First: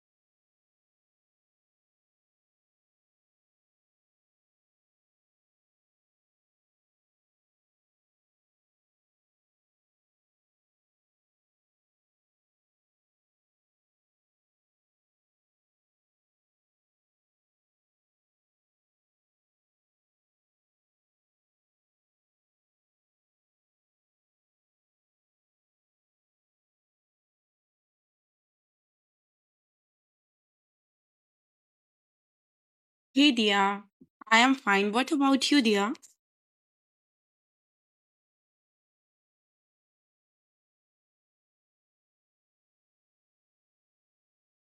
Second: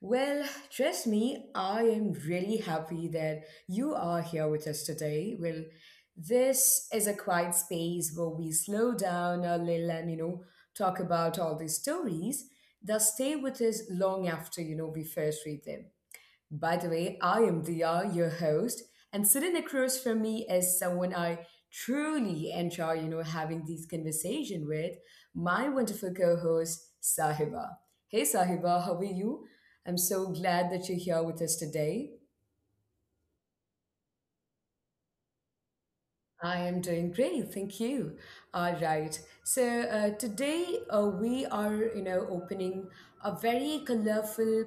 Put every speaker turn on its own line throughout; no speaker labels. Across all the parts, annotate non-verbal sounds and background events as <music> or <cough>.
Well, trust me, I am really happy that you are here with us today. Well, this is a quiet space where we slow down a little and, you know, talk about all these stories that stay with us long after, we first read them. By the way, I am Dia, your host, and sitting across from me is someone I truly enjoy, having these conversation with, my wonderful co-host Sahiba. Hey Sahiba, how are you? I'm so glad that you're here with us today.
Hey dear, I am fine. What about you, dear?
I am doing great, thank you. All right. So today we are, opening a very colorful,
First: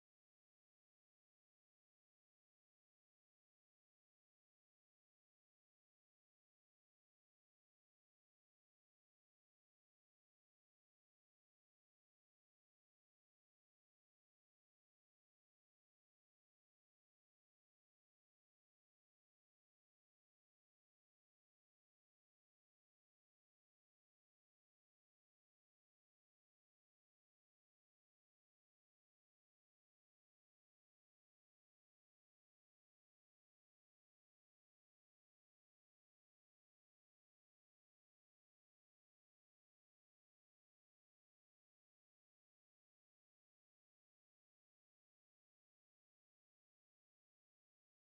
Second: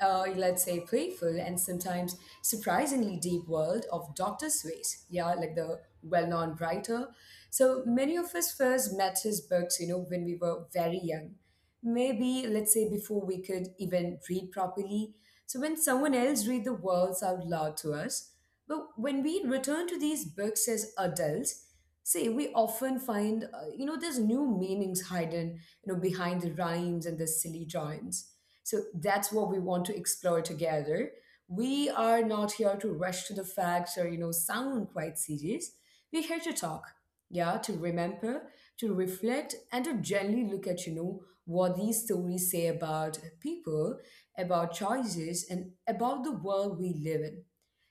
let's say, playful and sometimes surprisingly deep world of Doctor Seuss. Yeah, like the well-known writer. So many of us first met his books, when we were very young, maybe let's say before we could even read properly, so when someone else read the words out loud to us. But when we return to these books as adults, say we often find there's new meanings hidden behind the rhymes and the silly joins. So that's what we want to explore together. We are not here to rush to the facts or, sound quite serious. We're here to talk, yeah, to remember, to reflect, and to gently look at, what these stories say about people, about choices, and about the world we live in.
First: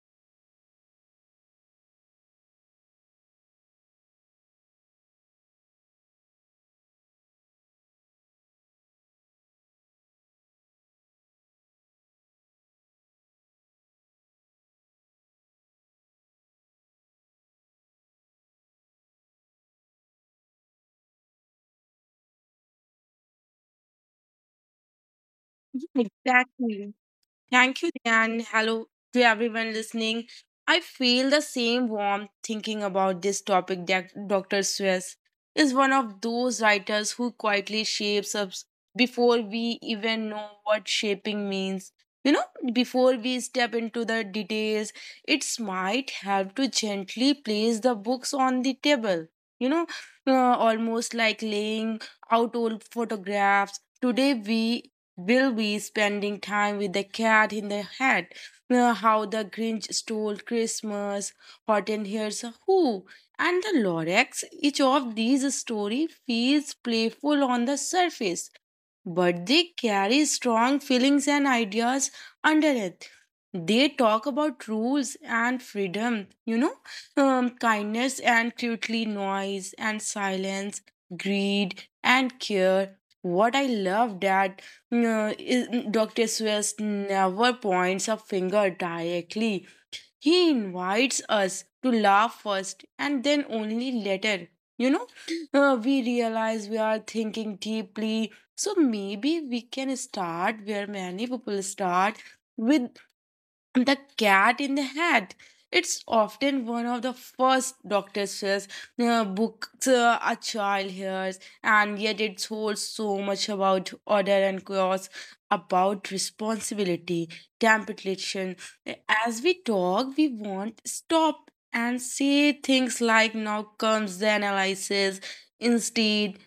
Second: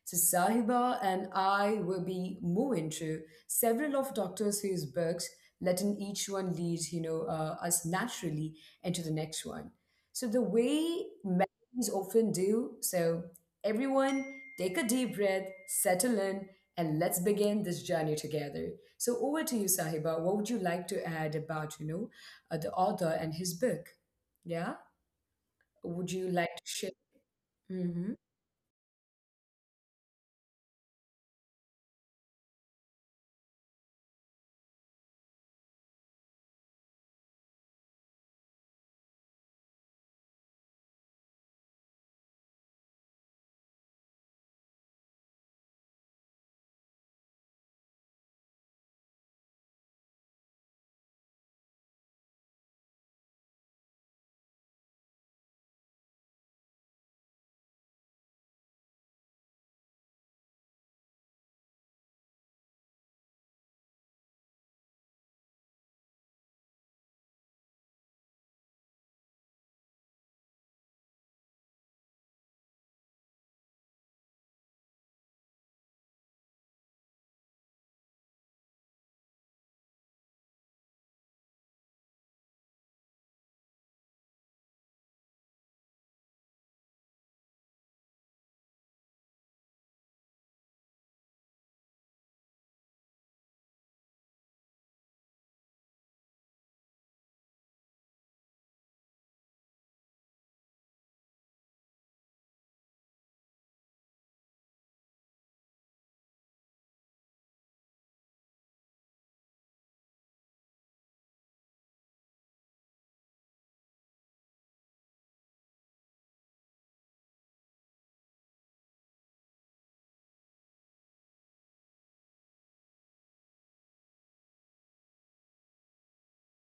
So Sahiba and I will be moving through several of Doctor Seuss books, letting each one lead, us naturally into the next one. So the way melodies often do. So everyone, take a deep breath, settle in, and let's begin this journey together. So over to you, Sahiba. What would you like to add about, the author and his book? Yeah, would you like to share?
Exactly. Thank you,
Mm-hmm.
and hello to everyone listening. I feel the same warmth thinking about this topic that Dr. Swiss is one of those writers who quietly shapes us before we even know what shaping means. You know, before we step into the details, it might help to gently place the books on the table. You know, uh, almost like laying out old photographs. Today, we will be spending time with the Cat in the Hat, How the Grinch Stole Christmas, Hot and Here's a Who, and the Lorax. Each of these stories feels playful on the surface, but they carry strong feelings and ideas under it. They talk about rules and freedom, kindness and cutely noise and silence, greed and care. What I love that is- Dr. Swiss never points a finger directly. He invites us to laugh first and then only later. You know, we realize we are thinking deeply. So maybe we can start where many people start with the Cat in the Hat. It's often one of the first doctor's Seuss books a child hears, and yet it holds so much about order and chaos, about responsibility, temptation. As we talk, we want stop and say things like "Now comes the analysis." Instead,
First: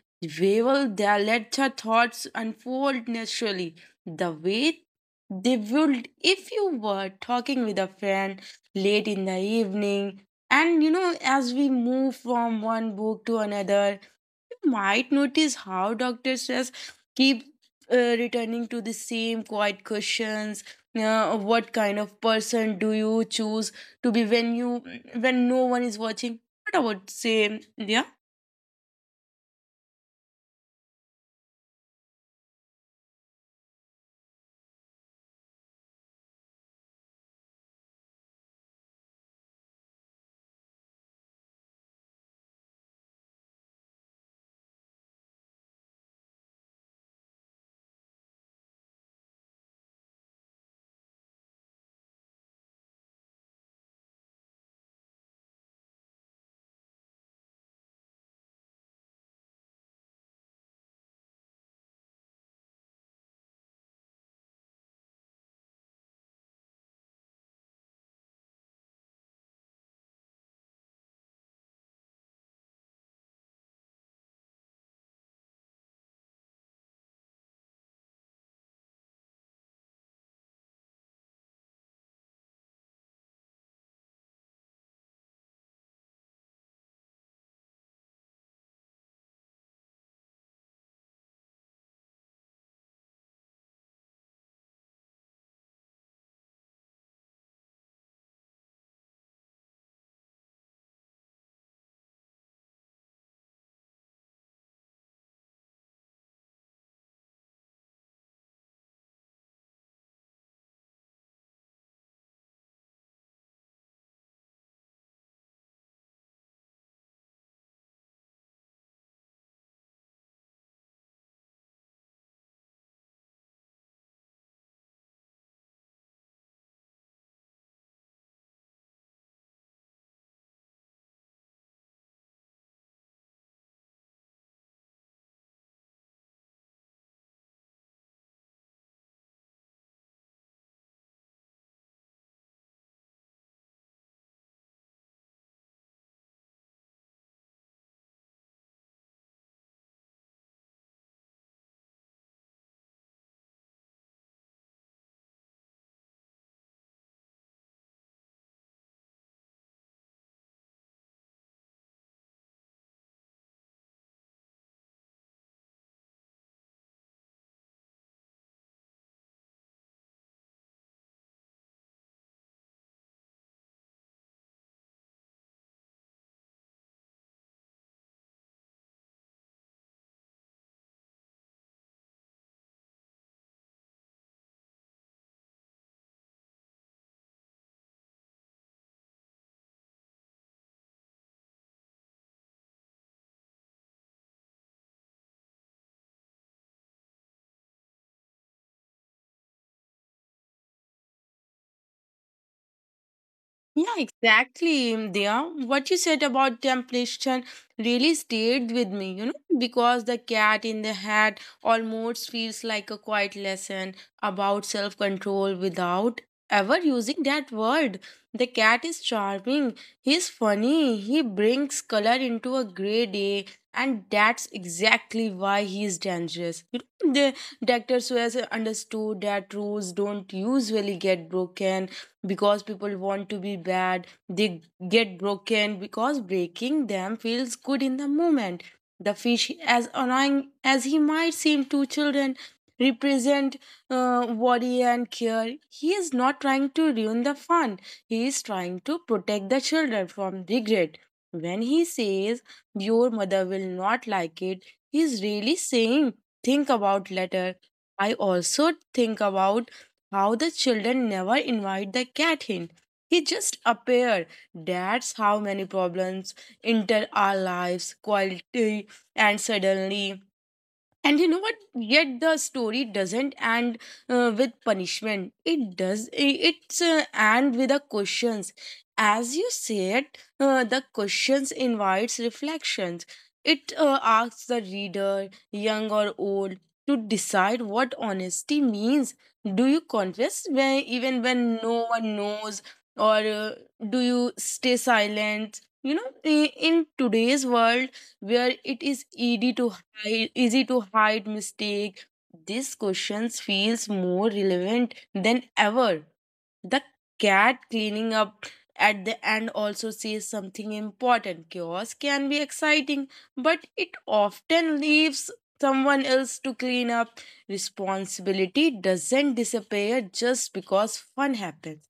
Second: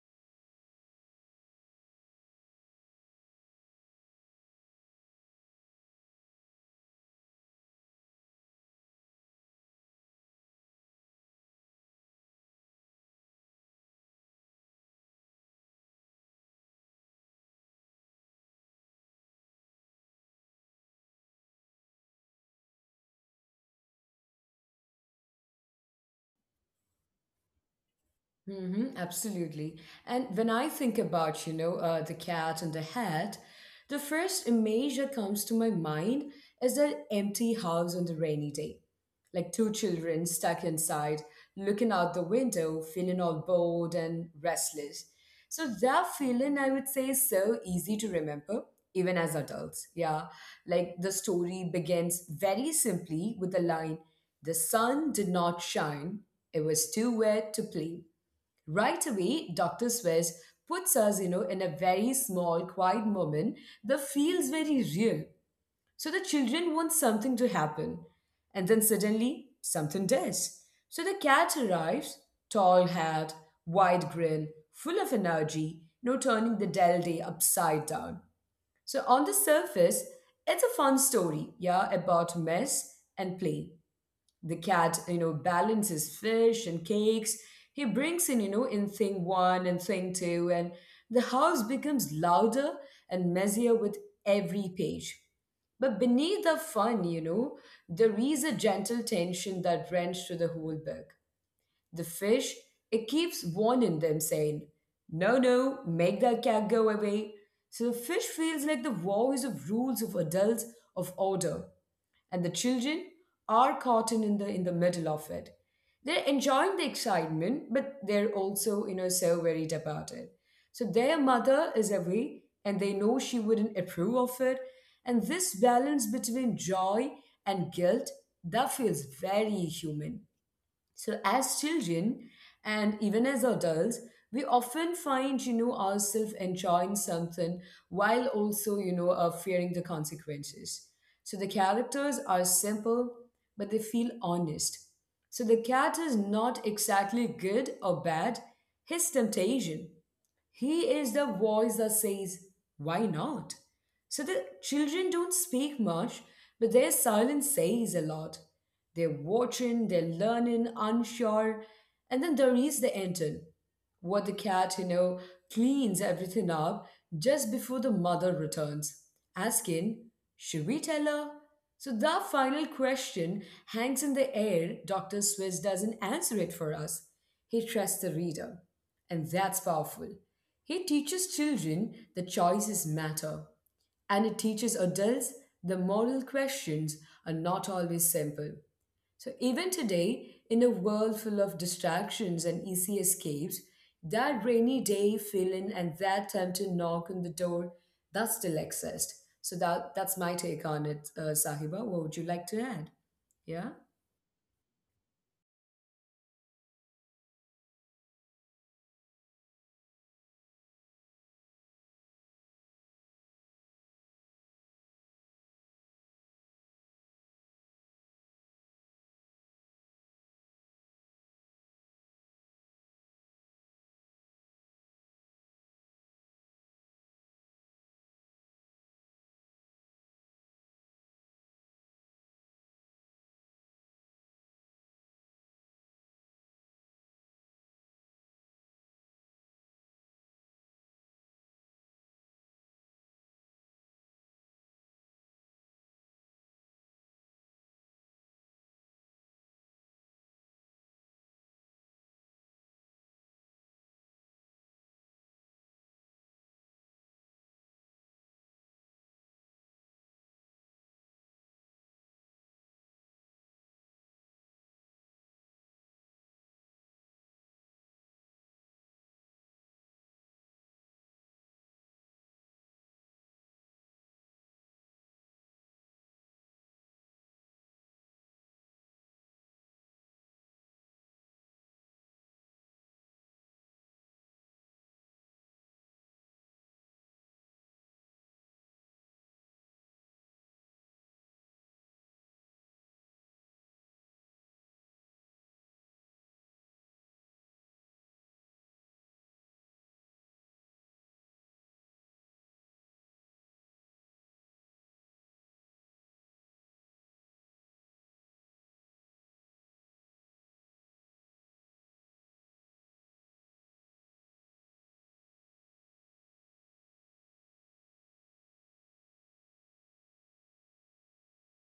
we will there let your thoughts unfold naturally, the way they would if you were talking with a friend late in the evening. And you know, as we move from one book to another, you might notice how Dr. Stress keep returning to the same quiet questions. What kind of person do you choose to be when you when no one is watching? What about say, yeah?
Absolutely. And when I think about, the cat and the hat, the first image that comes to my mind is that empty house on the rainy day. Like two children stuck inside, looking out the window, feeling all bored and restless. So that feeling, I would say, is so easy to remember, even as adults. Yeah. Like the story begins very simply with the line, the sun did not shine. It was too wet to play. Right away, Dr. Swiss puts us, in a very small, quiet moment that feels very real. So the children want something to happen. And then suddenly, something does. So the cat arrives, tall hat, wide grin, full of energy, turning the dull day upside down. So on the surface, it's a fun story, yeah, about mess and play. The cat, balances fish and cakes. He brings in, in thing one and thing two, and the house becomes louder and messier with every page. But beneath the fun, there is a gentle tension that runs through the whole book. The fish, it keeps warning them, saying, "No, no, make that cat go away." So the fish feels like the voice of rules, of adults, of order. And the children are caught in the middle of it. They're enjoying the excitement, but they're also, so worried about it. So their mother is away and they know she wouldn't approve of it, and this balance between joy and guilt, that feels very human. So, as children and even as adults, we often find, ourselves enjoying something while also, fearing the consequences. So, the characters are simple, but they feel honest. So, the cat is not exactly good or bad, he's temptation. He is the voice that says, "Why not?" So the children don't speak much, but their silence says a lot. They're watching, they're learning, unsure, and then there is the Anton. What the cat, cleans everything up just before the mother returns, asking, "Should we tell her?" So that final question hangs in the air. Dr. Swiss doesn't answer it for us. He trusts the reader. And that's powerful. He teaches children that choices matter, and it teaches adults the moral questions are not always simple. So, even today, in a world full of distractions and easy escapes, that rainy day feeling and that time to knock on the door, that still exists. So, that's my take on it, Sahiba. What would you like to add? Yeah?
Yeah, exactly, Diya. What you said about temptation really stayed with me, you know, because the cat in the hat almost feels like a quiet lesson about self control without ever using that word. The cat is charming, he's funny, he brings color into a gray day, and that's exactly why he is dangerous. You know, the Dr. Suez understood that rules don't usually get broken because people want to be bad, they get broken because breaking them feels good in the moment. The fish, as annoying as he might seem to children, represent worry and care. He is not trying to ruin the fun, he is trying to protect the children from regret. When he says your mother will not like it, he is really saying think about later. I also think about how the children never invite the cat in. He just appeared. That's how many problems enter our lives quietly and suddenly. And you know what? Yet the story doesn't end with punishment. It does. It's end with the questions. As you said, the questions invites reflections. It asks the reader, young or old, to decide what honesty means. Do you confess when, even when no one knows, or do you stay silent? You know, in today's world where it is easy to easy to hide mistake, these questions feels more relevant than ever. The cat cleaning up at the end also says something important: chaos can be exciting, but it often leaves someone else to clean up. Responsibility doesn't disappear just because fun happens.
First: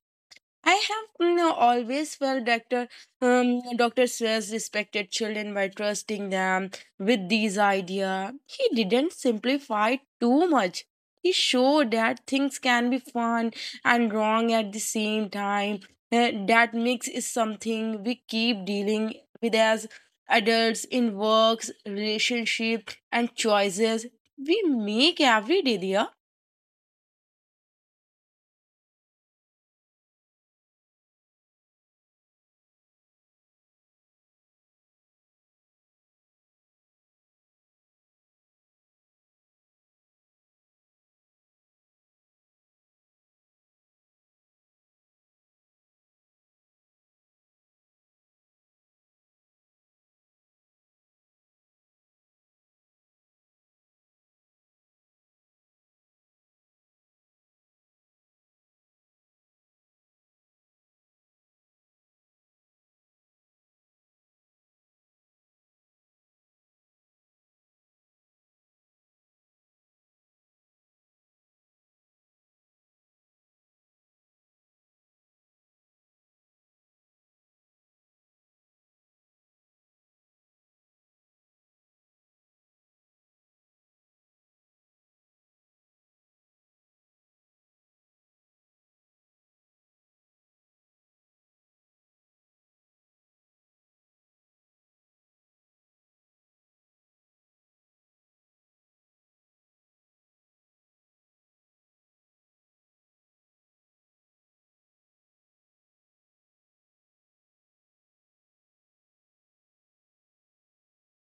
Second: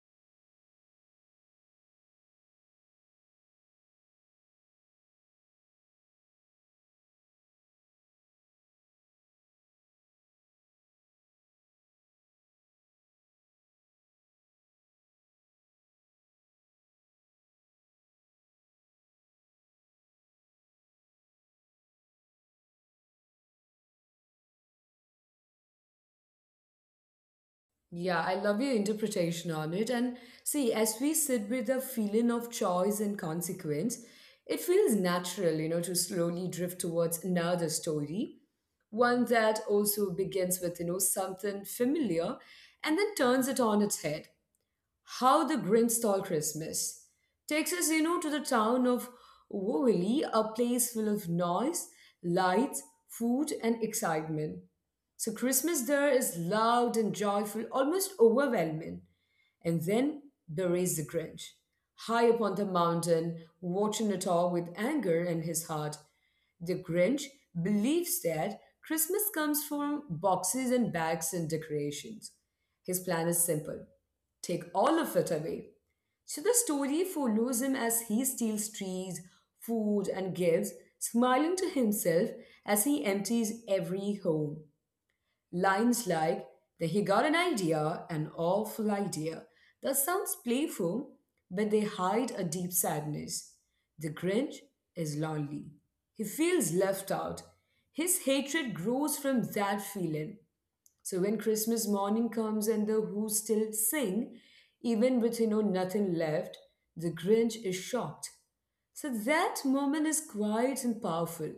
I have, you know, always felt Dr. Seuss respected children by trusting them with these ideas. He didn't simplify too much. He showed that things can be fun and wrong at the same time. That mix is something we keep dealing with as adults in works, relationship, and choices we make every day, dear.
Yeah, I love your interpretation on it. And see, as we sit with the feeling of choice and consequence, it feels natural, to slowly drift towards another story, one that also begins with, something familiar and then turns it on its head. How the Grinch Stole Christmas takes us, to the town of Woolley, a place full of noise, lights, food, and excitement. So Christmas there is loud and joyful, almost overwhelming. And then there is the Grinch, high upon the mountain, watching it all with anger in his heart. The Grinch believes that Christmas comes from boxes and bags and decorations. His plan is simple: take all of it away. So the story follows him as he steals trees, food, and gifts, smiling to himself as he empties every home. Lines like that he got an idea, an awful idea. That sounds playful, but they hide a deep sadness. The Grinch is lonely. He feels left out. His hatred grows from that feeling. So when Christmas morning comes and the Who still sing, even with nothing left, the Grinch is shocked. So that moment is quiet and powerful.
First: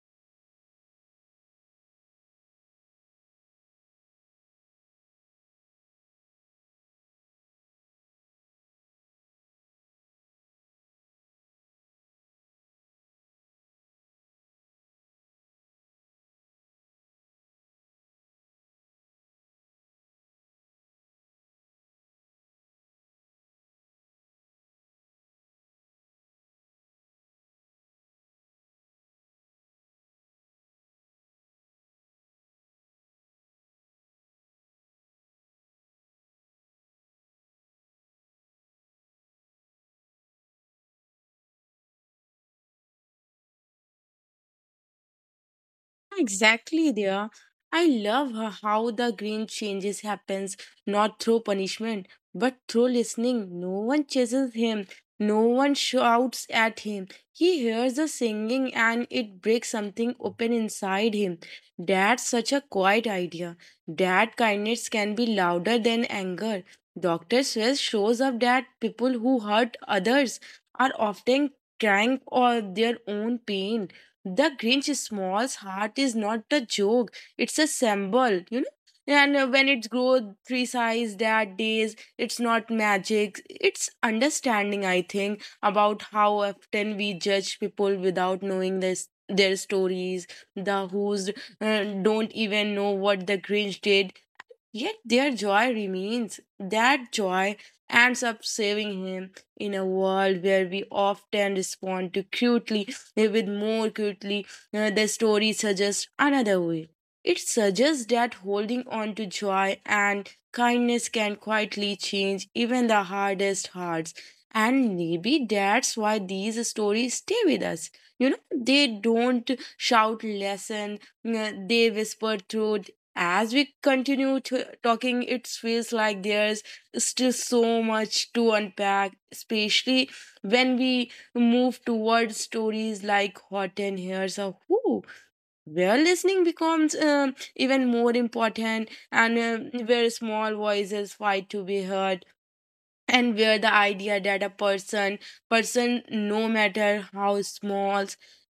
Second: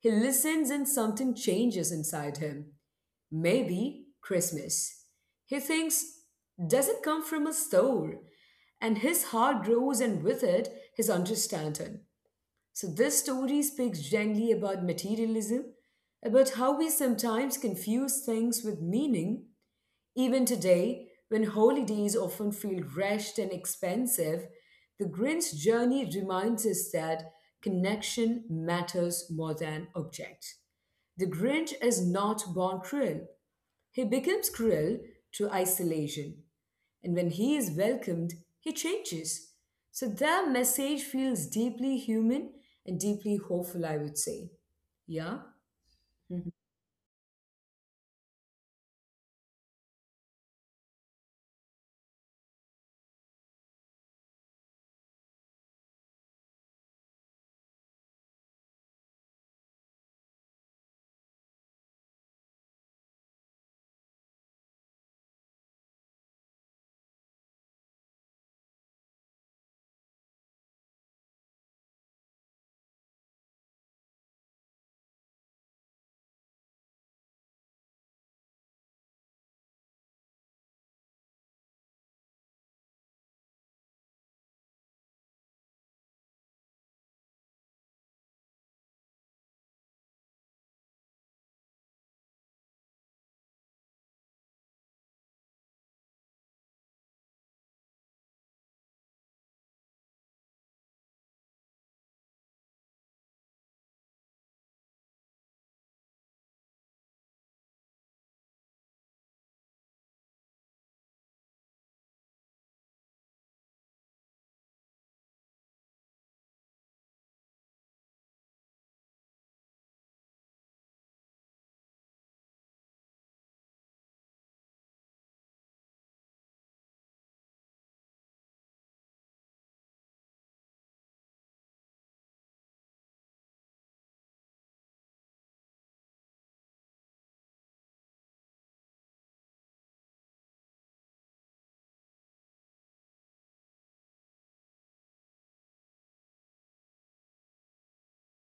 He listens and something changes inside him. "Maybe Christmas," he thinks, "doesn't come from a soul?" And his heart grows, and with it, his understanding. So, this story speaks gently about materialism, about how we sometimes confuse things with meaning. Even today, when holidays often feel rushed and expensive, the Grinch journey reminds us that connection matters more than objects. The Grinch is not born cruel. He becomes cruel to isolation, and when he is welcomed, he changes. So their message feels deeply human and deeply hopeful, I would say. Yeah? Mhm.
Exactly there. I love how the green changes happens not through punishment but through listening. No one chases him. No one shouts at him. He hears the singing and it breaks something open inside him. That's such a quiet idea. That kindness can be louder than anger. Dr. Swiss shows up that people who hurt others are often crying for their own pain. The Grinch Small's heart is not a joke, it's a symbol, you know. And when it grows three size that days, it's not magic. It's understanding, I think, about how often we judge people without knowing this, their stories. The who's don't even know what the Grinch did, yet their joy remains. That joy ends up saving him in a world where we often respond to crudely with more crudely. The story suggests another way. It suggests that holding on to joy and kindness can quietly change even the hardest hearts. And maybe that's why these stories stay with us. You know, they don't shout lesson, they whisper truth. As we continue to talking, it feels like there's still so much to unpack, especially when we move towards stories like Hot and Here's a Who, where listening becomes even more important, and where small voices fight to be heard, and where the idea that a person no matter how small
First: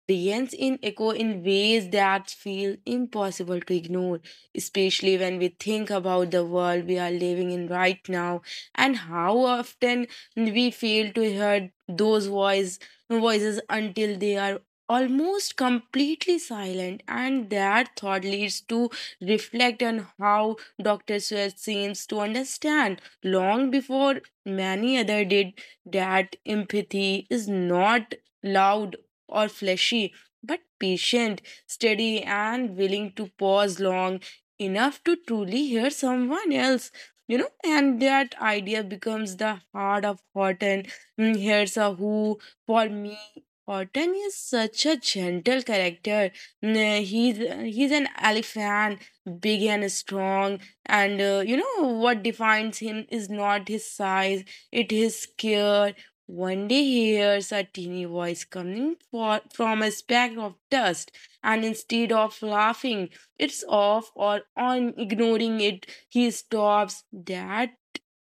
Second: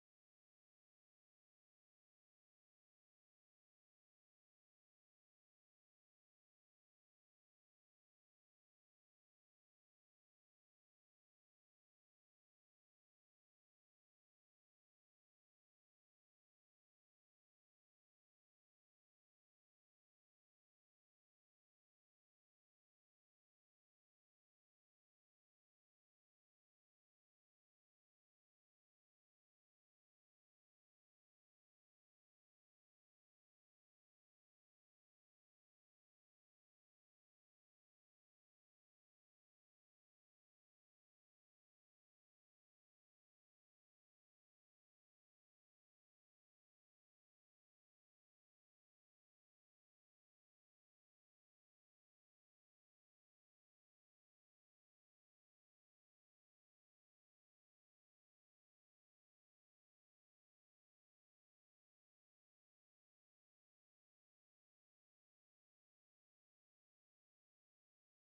bends in echo in ways that feel impossible to ignore, especially when we think about the world we are living in right now, and how often we fail to hear those voices until they are almost completely silent. And that thought leads to reflect on how Dr. Seuss seems to understand long before many others did that empathy is not loud or fleshy, but patient, steady, and willing to pause long enough to truly hear someone else. You know, and that idea becomes the heart of Horton. Here's a Who, for me. Horton is such a gentle character. Mm, He's he's an elephant, big and strong, and you know what defines him is not his size, it is care. One day he hears a teeny voice coming from a speck of dust, and instead of laughing it's off or on ignoring it, he stops. That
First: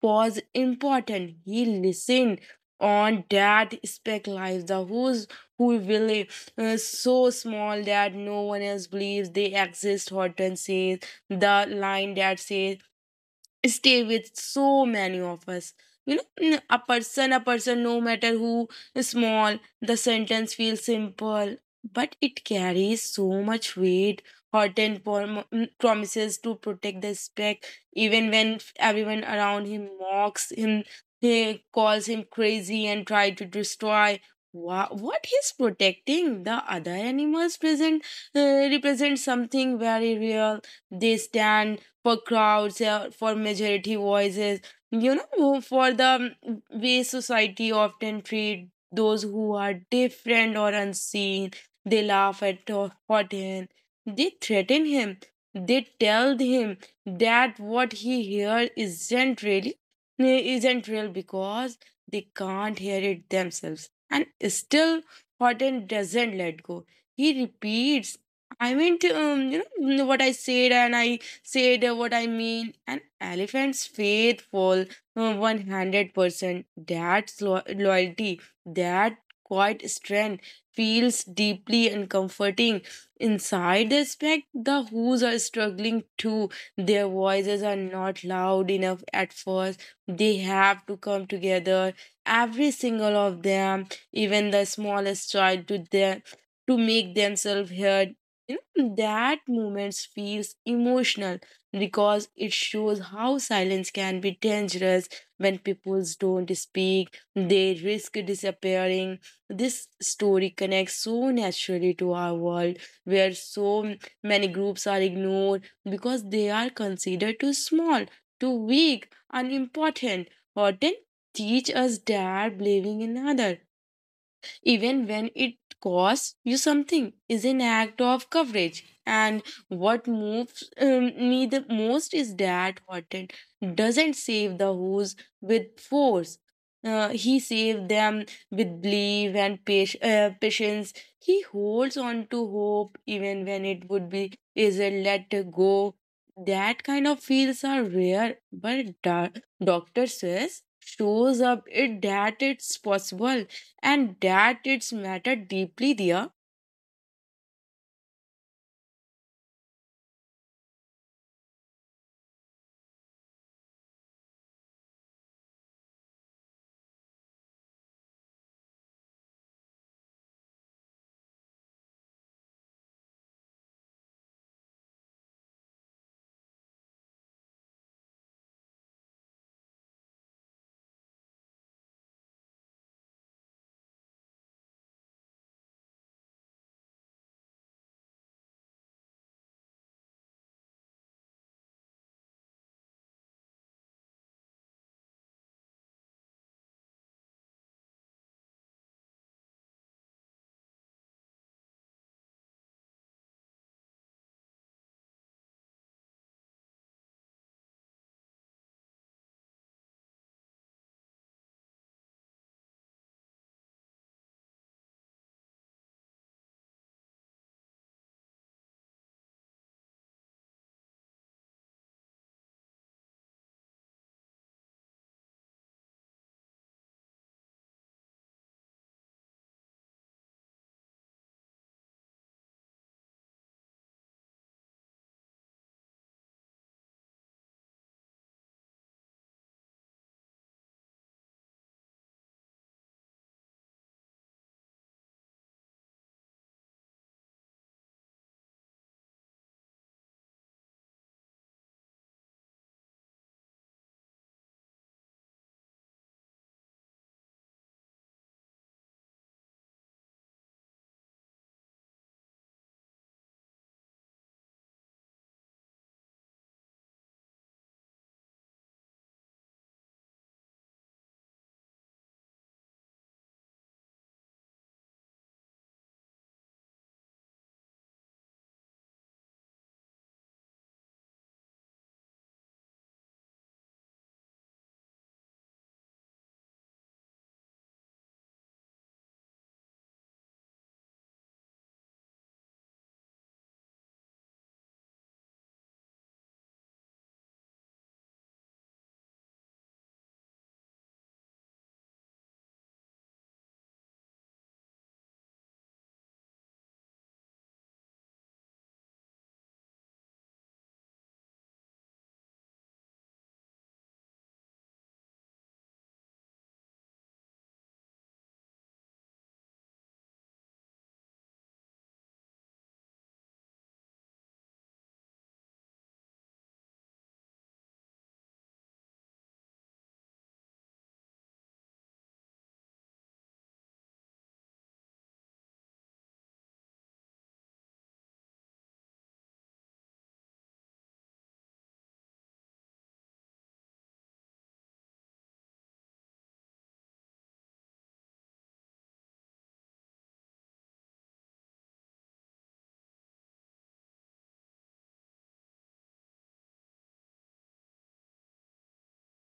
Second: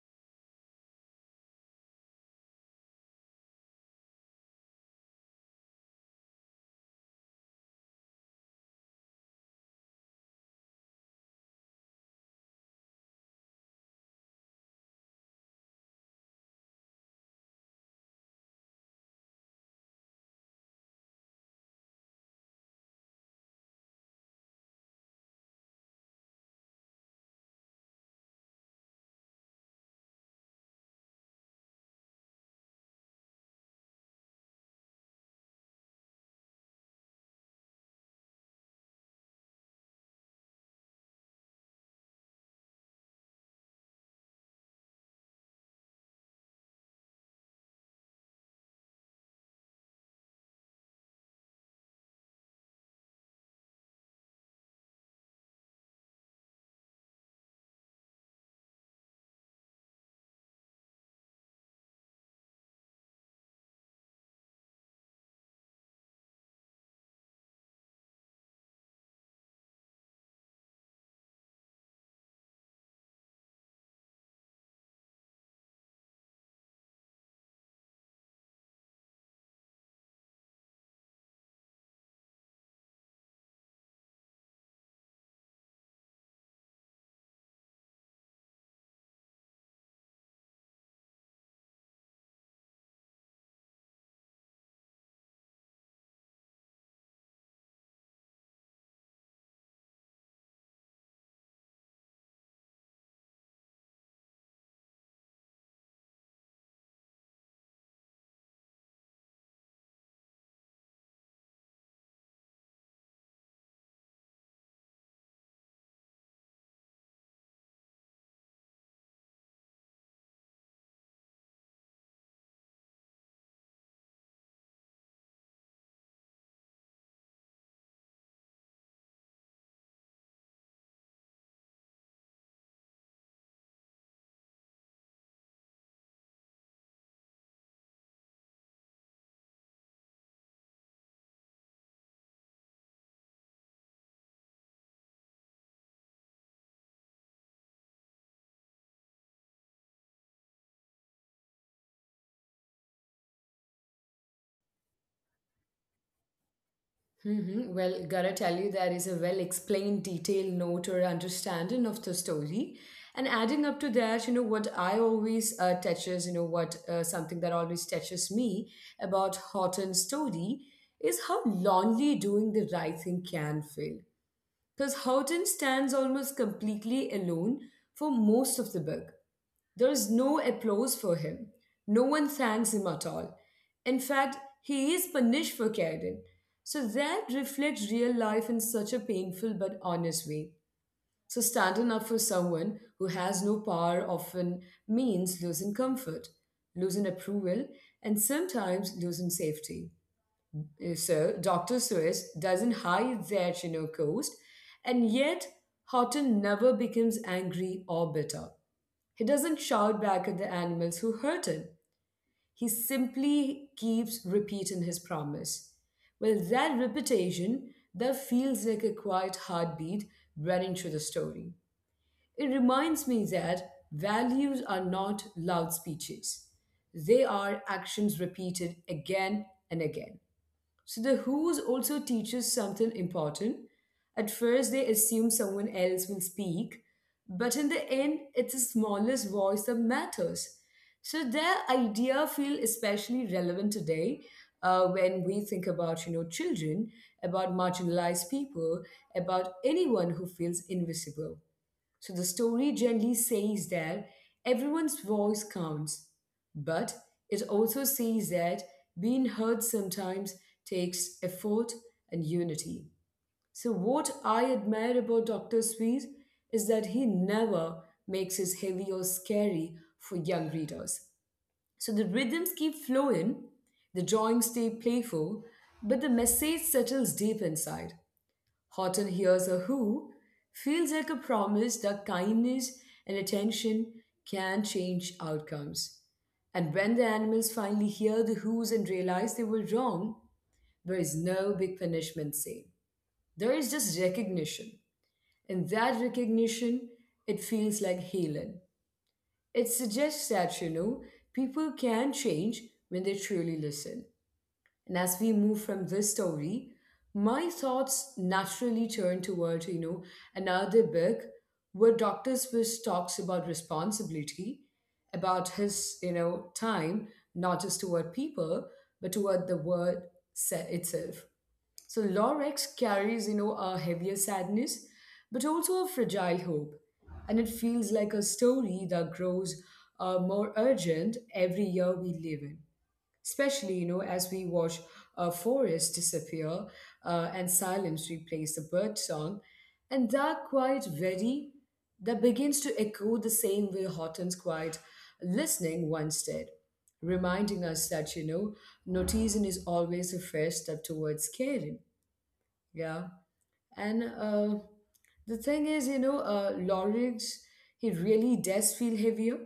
was important: he listened. On that speck lies the Who's, who will so small that no one else believes they exist. Horton says the line that says stay with so many of us, you know, a person no matter who small. The sentence feels simple but it carries so much weight. Hurt promises to protect the spec, even when everyone around him mocks him. He calls him crazy and try to destroy what he's protecting. The other animals present uh, represent something very real. They stand for crowds, for majority voices, you know, for the way society often treat those who are different or unseen. They laugh at Horton. They threaten him. They tell him that what he hears isn't real because they can't hear it themselves. And still, Horton doesn't let go. He repeats, "I meant, what I said, and I said what I mean. An elephant's faithful, 100%." That loyalty, that quiet strength feels deeply and comforting. Inside the spec, the Who's are struggling too. Their voices are not loud enough at first. They have to come together, every single of them, even the smallest child, to them to make themselves heard. You know, that moment feels emotional because it shows how silence can be dangerous. When people don't speak, they risk disappearing. This story connects so naturally to our world where so many groups are ignored because they are considered too small, too weak, unimportant. Horton teach us that believing in other, even when it costs you something, is an act of coverage. And what moves me the most is that Horton doesn't save the Who's with force. He saved them with belief and patience. He holds on to hope even when it would be easier let go. That kind of feels are rare, but Doctor says shows up it that it's possible and that it's matter deeply there.
Mhm. Well, gotta tell you, there is a well explained, detailed note or understanding of the story. And adding up to that, what I always touches, what something that always touches me about Horton's story is how lonely doing the right thing can feel. Because Houghton stands almost completely alone for most of the book. There is no applause for him. No one thanks him at all. In fact, he is punished for Carradine. So that reflects real life in such a painful but honest way. So standing up for someone who has no power often means losing comfort, losing approval, and sometimes losing safety. So Dr. Seuss doesn't hide their, coast, and yet Horton never becomes angry or bitter. He doesn't shout back at the animals who hurt him. He simply keeps repeating his promise. Well, that repetition that feels like a quiet heartbeat running through the story. It reminds me that values are not loud speeches. They are actions repeated again and again. So the who's also teaches something important. At first, they assume someone else will speak, but in the end, it's the smallest voice that matters. So their idea feel especially relevant today, when we think about, children, about marginalized people, about anyone who feels invisible. So the story gently says that everyone's voice counts, but it also says that being heard sometimes takes effort and unity. So, what I admire about Dr. Sweet is that he never makes it heavy or scary for young readers. So, the rhythms keep flowing, the drawings stay playful, but the message settles deep inside. Horton hears a who feels like a promise that kindness and attention can change outcomes. And when the animals finally hear the who's and realize they were wrong, there is no big punishment saved. There is just recognition. And that recognition, it feels like healing. It suggests that, people can change when they truly listen. And as we move from this story, my thoughts naturally turn toward, another book where Dr. Swiss talks about responsibility, about his, time, not just toward people, but toward the word itself. So Lorex carries, a heavier sadness, but also a fragile hope. And it feels like a story that grows more urgent every year we live in, especially, you know, as we watch forests disappear, and silence replace the bird song. And that quiet very that begins to echo the same way Houghton's quiet listening once did, reminding us that, you know, noticing is always a first step towards caring. Yeah. And the thing is, you know, Lorix, he really does feel heavier,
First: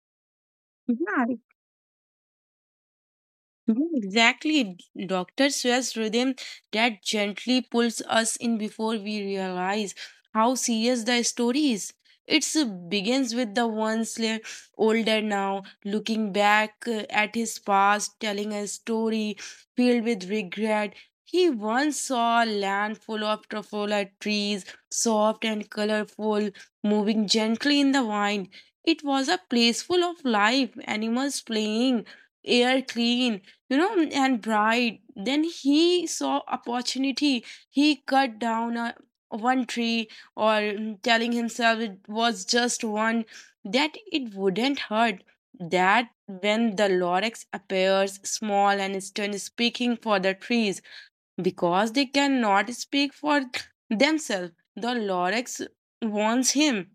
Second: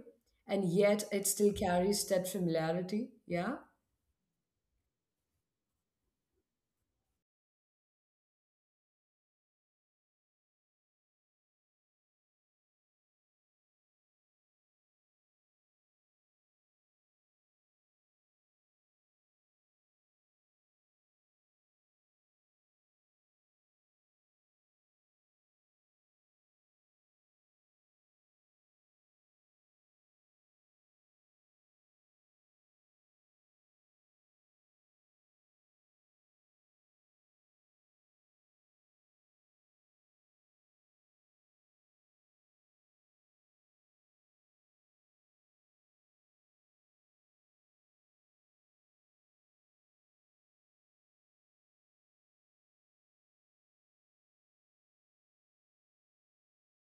and yet
Yeah,
it still carries that familiarity. Yeah.
mhm, exactly. Dr. Seuss rhythm that gently pulls us in before we realize how serious the story is. It begins with the one slayer, older now, looking back at his past, telling a story filled with regret. He once saw a land full of truffula trees, soft and colorful, moving gently in the wind. It was a place full of life, animals playing, air clean, you know, and bright. Then he saw opportunity. He cut down a one tree telling himself it was just one, that it wouldn't hurt, that when the Lorax appears, small and stern, speaking for the trees because they cannot speak for themselves. The Lorax warns him,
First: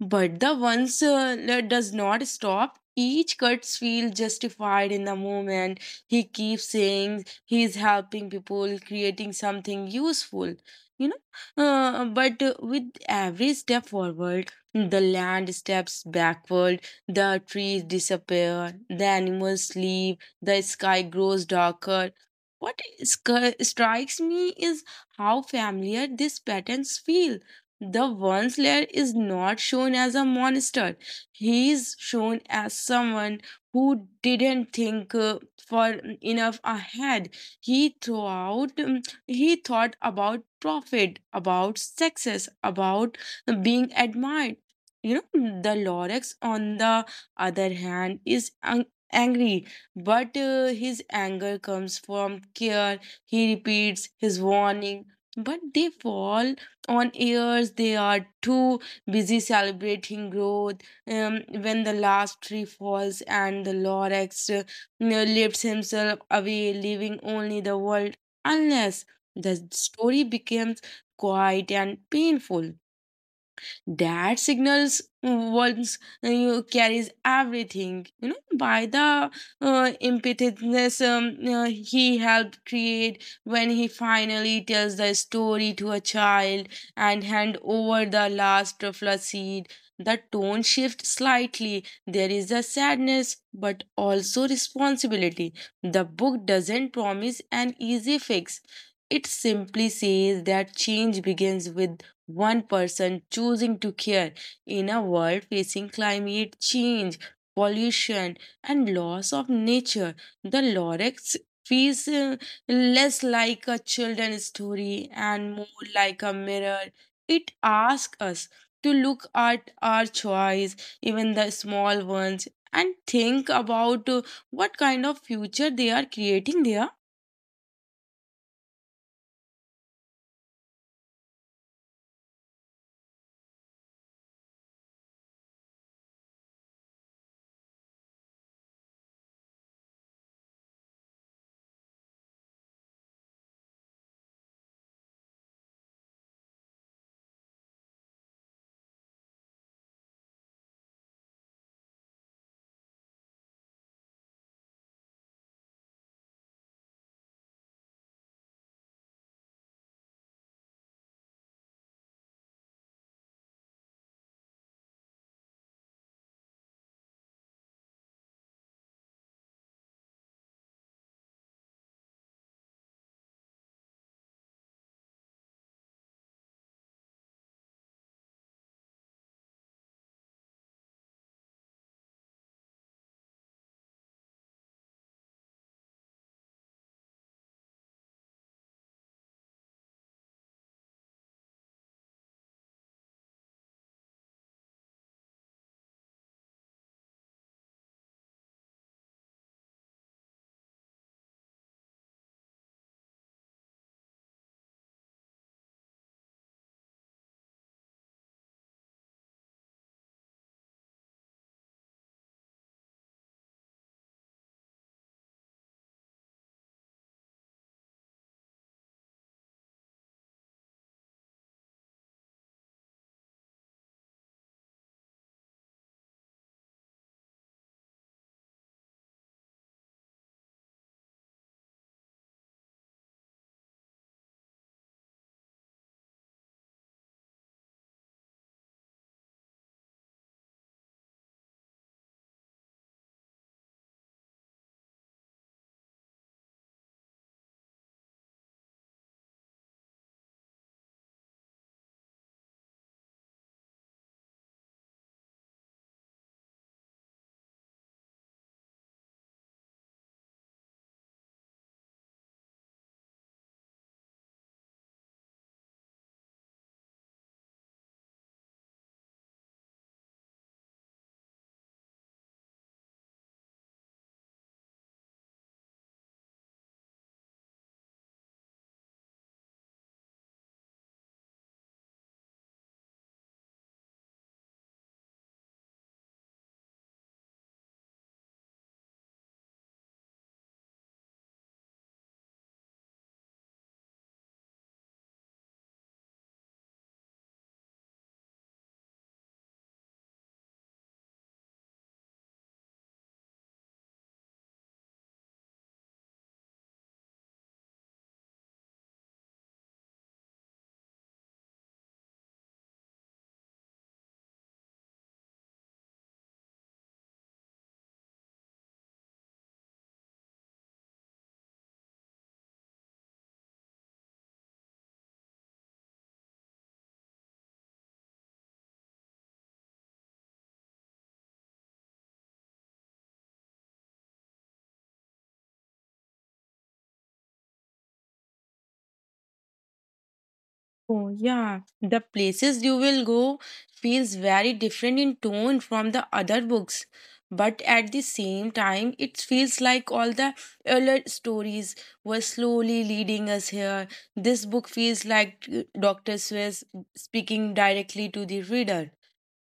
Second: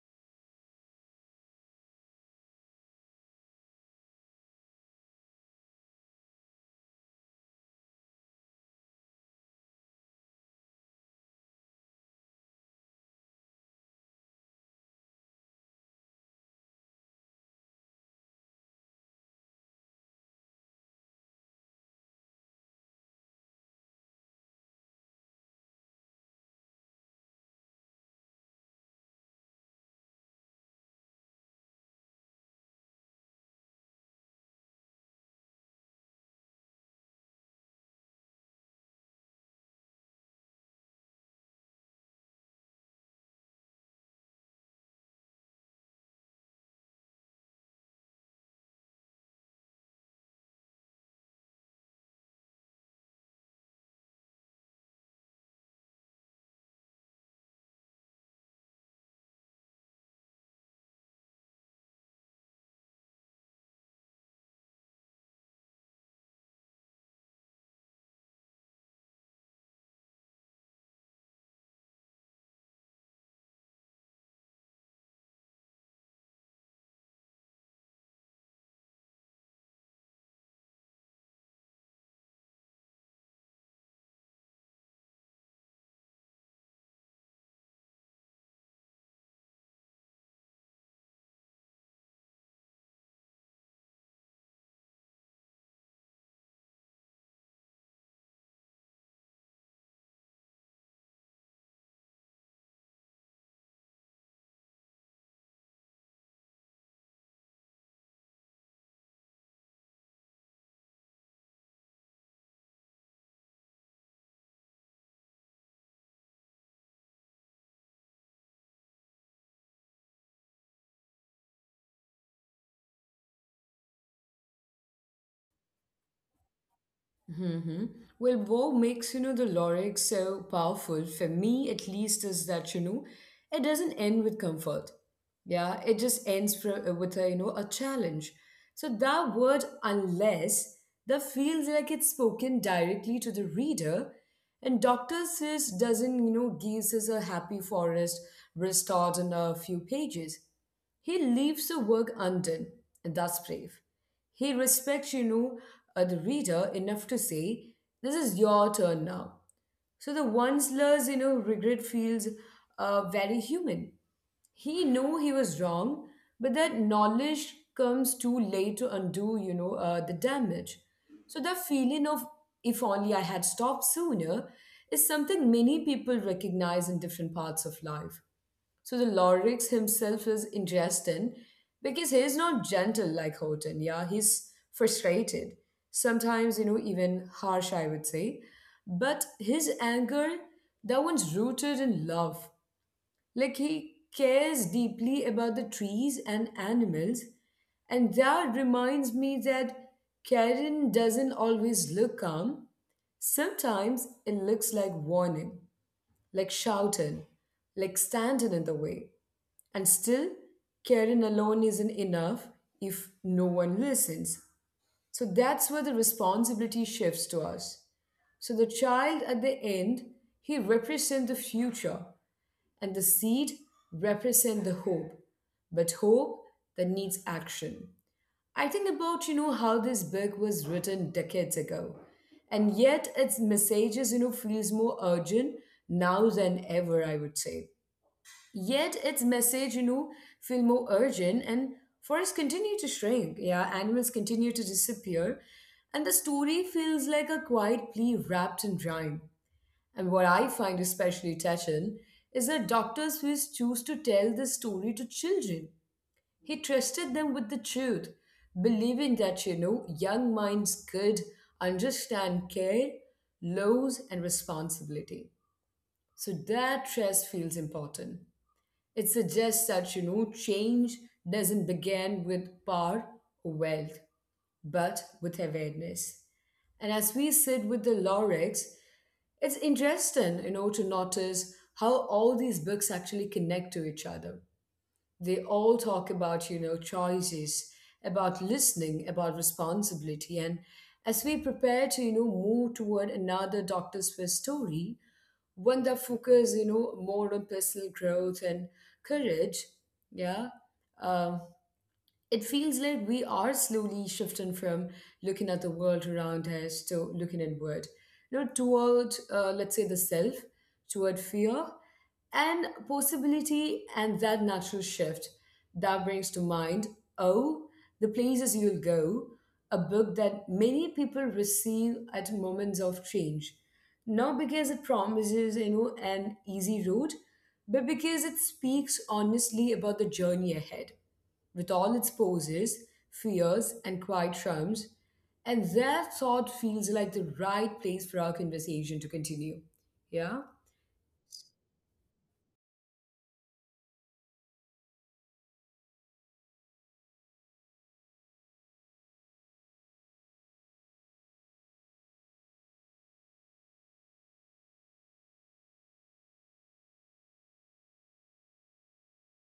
but the once that does not stop. Each cuts feel justified in the moment. He keeps saying he's helping people, creating something useful. You know, but with every step forward, the land steps backward, the trees disappear, the animals sleep, the sky grows darker. What is- strikes me is how familiar these patterns feel. The one slayer is not shown as a monster. He is shown as someone who didn't think for enough ahead. He thought he thought about profit, about success, about being admired. You know, the Lorax, on the other hand, is angry, but his anger comes from care. He repeats his warning, but they fall on airs. They are too busy celebrating growth. When the last tree falls and the lorax lifts himself away leaving only the world unless, the story becomes quiet and painful. That signals once you carries everything, by the impetuousness he helped create. When he finally tells the story to a child and hand over the last truffle seed, the tone shifts slightly. There is a sadness but also responsibility. The book doesn't promise an easy fix. It simply says that change begins with one person choosing to care in a world facing climate change, pollution, and loss of nature. The lorax feels less like a children's story and more like a mirror. It asks us to look at our choice, even the small ones, and think about what kind of future they are creating there.
Hmm. Well, what makes, you know, the lyrics so powerful, for me at least, is that, you know, it doesn't end with comfort. Yeah, it just ends for, with a, you know, a challenge. So that word, unless, that feels like it's spoken directly to the reader. And Dr. Sis doesn't, you know, gives us a happy forest restored in a few pages. He leaves the work undone, and that's brave. He respects, you know, the reader enough to say, "This is your turn now." So the once-less, you know, regret feels very human. He knew he was wrong, but that knowledge comes too late to undo, you know, the damage. So the feeling of "if only I had stopped sooner" is something many people recognize in different parts of life. So the Lorix himself is interesting because he's not gentle like Houghton. Yeah, he's frustrated. Sometimes, you know, even harsh, I would say. But his anger, that one's rooted in love. Like, he cares deeply about the trees and animals. And that reminds me that Karen doesn't always look calm. Sometimes it looks like warning, like shouting, like standing in the way. And still, caring alone isn't enough if no one listens. So that's where the responsibility shifts to us. So the child at the end, he represents the future, and the seed represents the hope, but hope that needs action. I think about, you know, how this book was written decades ago, and yet its messages, you know, feels more urgent now than ever. I would say, yet its message, you know, feel more urgent, and forests continue to shrink. Yeah, animals continue to disappear. And the story feels like a quiet plea wrapped in rhyme. And what I find especially touching is that Dr. Seuss choose to tell this story to children. He trusted them with the truth, believing that, you know, young minds could understand care, laws, and responsibility. So that trust feels important. It suggests that, you know, change doesn't begin with power or wealth, but with awareness. And as we sit with the lyrics, it's interesting, you know, to notice how all these books actually connect to each other. They all talk about, you know, choices, about listening, about responsibility. And as we prepare to, you know, move toward another Doctor Swiss story, one that focuses, you know, more on personal growth and courage. Yeah. Um, it feels like we are slowly shifting from looking at the world around us to looking inward, you know, toward, let's say, the self, toward fear and possibility, and that natural shift that brings to mind, oh, the places you'll go, a book that many people receive at moments of change. Not because it promises, you know, an easy road, but because it speaks honestly about the journey ahead with all its poses, fears, and quiet charms, and that thought feels like the right place for our conversation to continue. Yeah?
Oh, yeah. The places you will go feels very different in tone from the other books. But at the same time, it feels like all the earlier stories were slowly leading us here. This book feels like Dr. Swiss speaking directly to the reader.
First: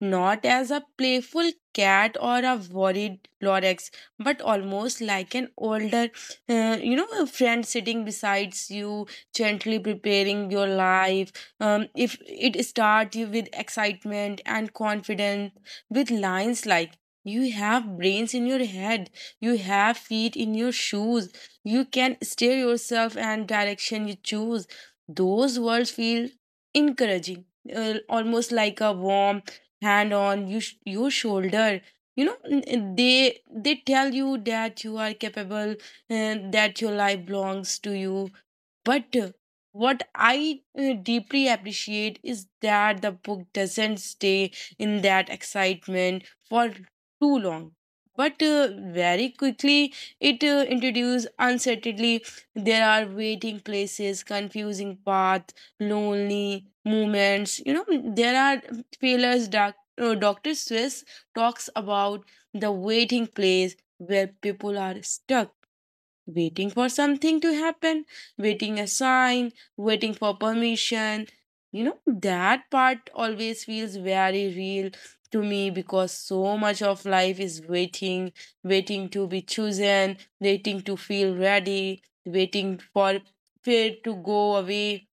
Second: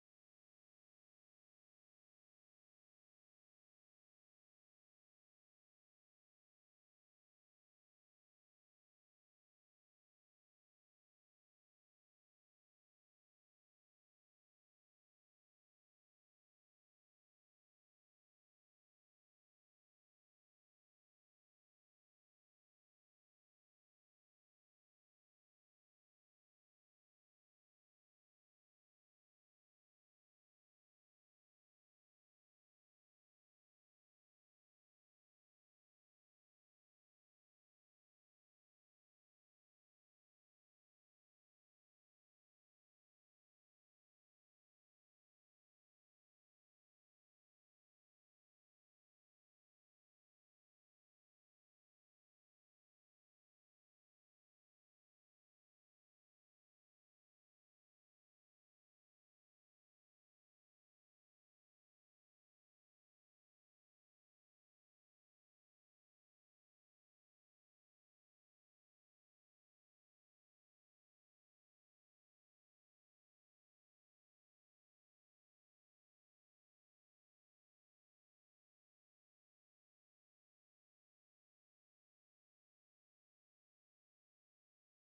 Not as a playful cat or a worried Lorex, but almost like an older, a friend sitting beside you, gently preparing your life. If it starts you with excitement and confidence with lines like, you have brains in your head, you have feet in your shoes, you can steer yourself and direction you choose. Those words feel encouraging, almost like a warm hand on you your shoulder. You know, they tell you that you are capable and that your life belongs to you. But what I deeply appreciate is that the book doesn't stay in that excitement for too long. But very quickly, it introduces uncertainty. There are waiting places, confusing paths, lonely moments. You know, there are failures. Dr. Swiss talks about the waiting place where people are stuck waiting for something to happen, waiting a sign, waiting for permission. You know, that part always feels very real to me because so much of life is waiting, waiting to be chosen, waiting to feel ready, waiting for fear to go away.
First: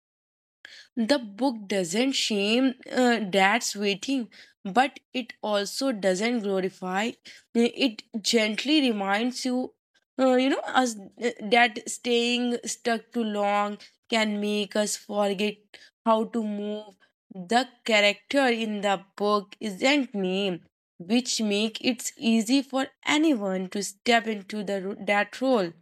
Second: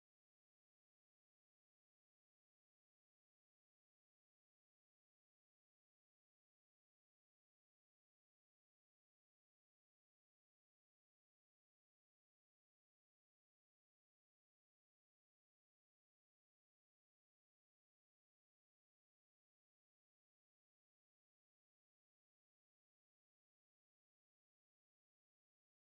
The book doesn't shame dad's waiting, but it also doesn't glorify. It gently reminds you, us that staying stuck too long can make us forget how to move. The character in the book isn't named, which make it easy for anyone to step into the that role.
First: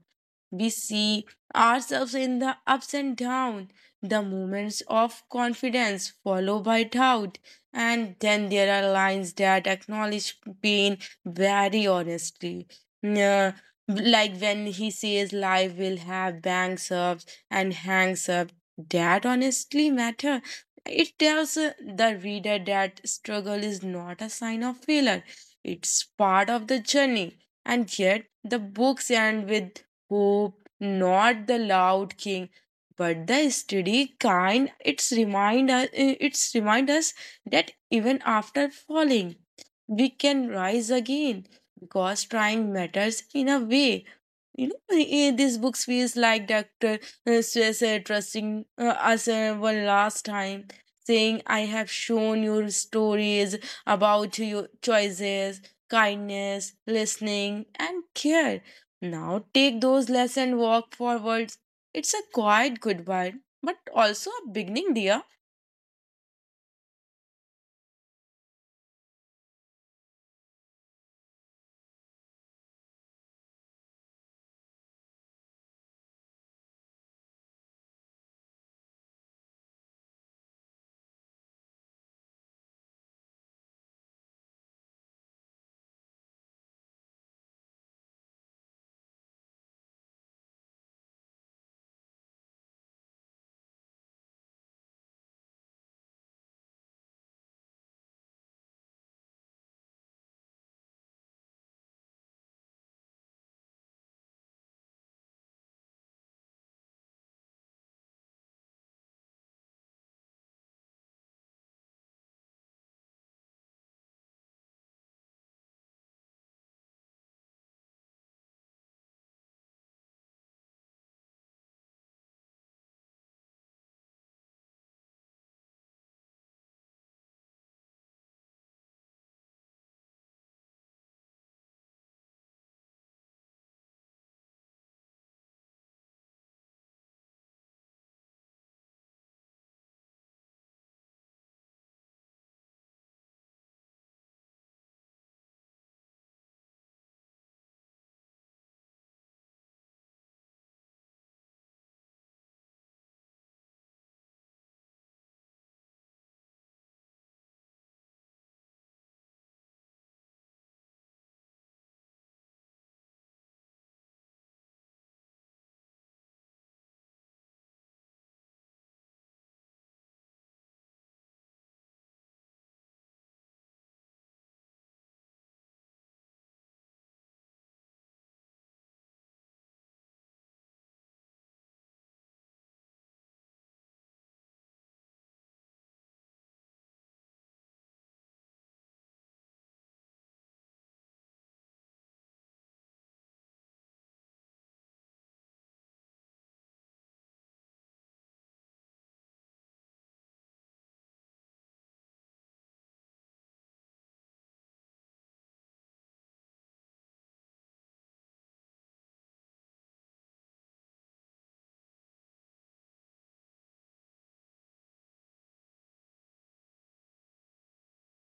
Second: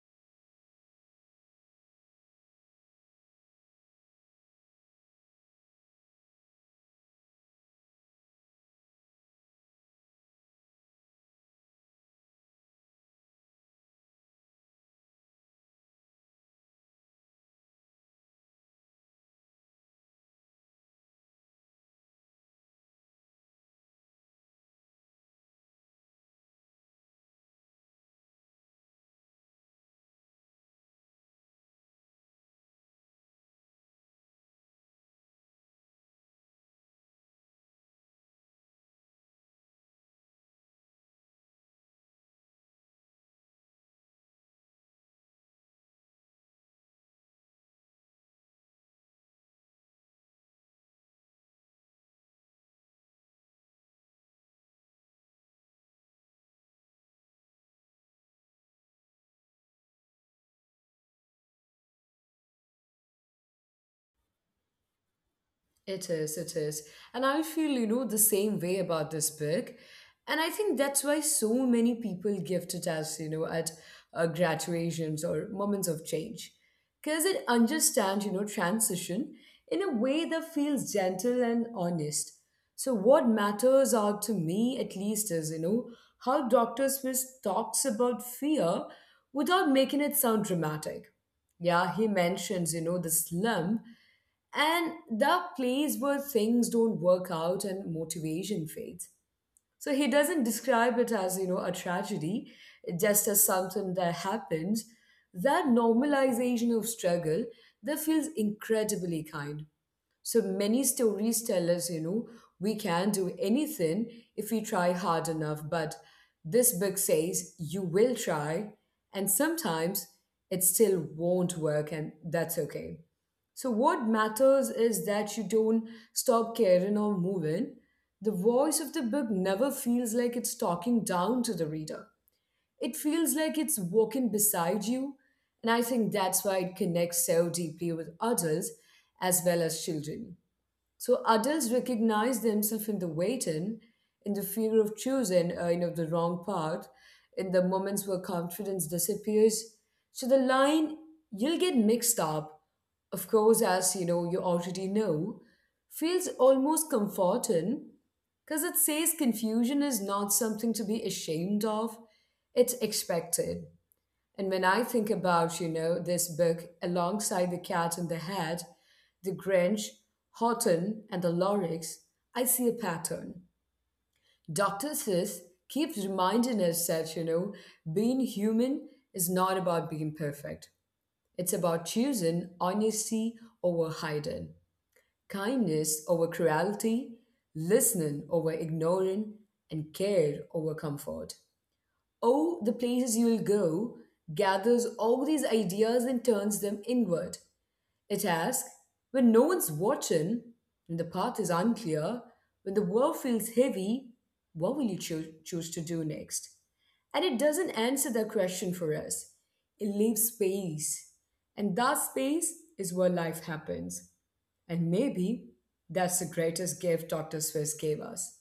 We see ourselves in the ups and downs, the moments of confidence followed by doubt, and then there are lines that acknowledge pain very honestly. Yeah, like when he says life will have bangs ups and hangs up, that honestly matter. It tells the reader that struggle is not a sign of failure. It's part of the journey. And yet the books end with hope, not the loud king, but the steady kind. It's remind us that even after falling, we can rise again because trying matters. In a way, these books feels like dr stress trusting us one last time, saying, I have shown you stories about your choices, kindness, listening, and care. Now take those lessons and walk forwards. It's a quiet goodbye but also a beginning, dear.
It is, it is. And I feel, you know, the same way about this book. And I think that's why so many people gift it as, you know, at graduations or moments of change. Because it understands, you know, transition in a way that feels gentle and honest. So, what matters out to me, at least, is, you know, how Dr. Swiss talks about fear without making it sound dramatic. Yeah, he mentions, you know, the slum and the place where things don't work out and motivation fades. So he doesn't describe it as, you know, a tragedy, just as something that happens. That normalization of struggle, that feels incredibly kind. So many stories tell us, you know, we can do anything if we try hard enough, but this book says you will try, and sometimes it still won't work, and that's okay. So, what matters is that you don't stop caring or moving. The voice of the book never feels like it's talking down to the reader, it feels like it's walking beside you. And I think that's why it connects so deeply with adults as well as children. So adults recognize themselves in the waiting, in the fear of choosing, you know, the wrong path, in the moments where confidence disappears. So the line you'll get mixed up, of course, as you know, you already know, feels almost comforting because it says confusion is not something to be ashamed of, it's expected. And when I think about, you know, this book alongside The Cat in the Hat, The Grinch, Horton, and The Lorax, I see a pattern. Dr. Seuss keeps reminding us that, you know, being human is not about being perfect. It's about choosing honesty over hiding, kindness over cruelty, listening over ignoring, and care over comfort. Oh, the places you'll go gathers all these ideas and turns them inward. It asks, when no one's watching, when the path is unclear, when the world feels heavy, what will you choose to do next? And it doesn't answer that question for us. It leaves space. And that space is where life happens. And maybe that's the greatest gift Dr. Swiss gave us.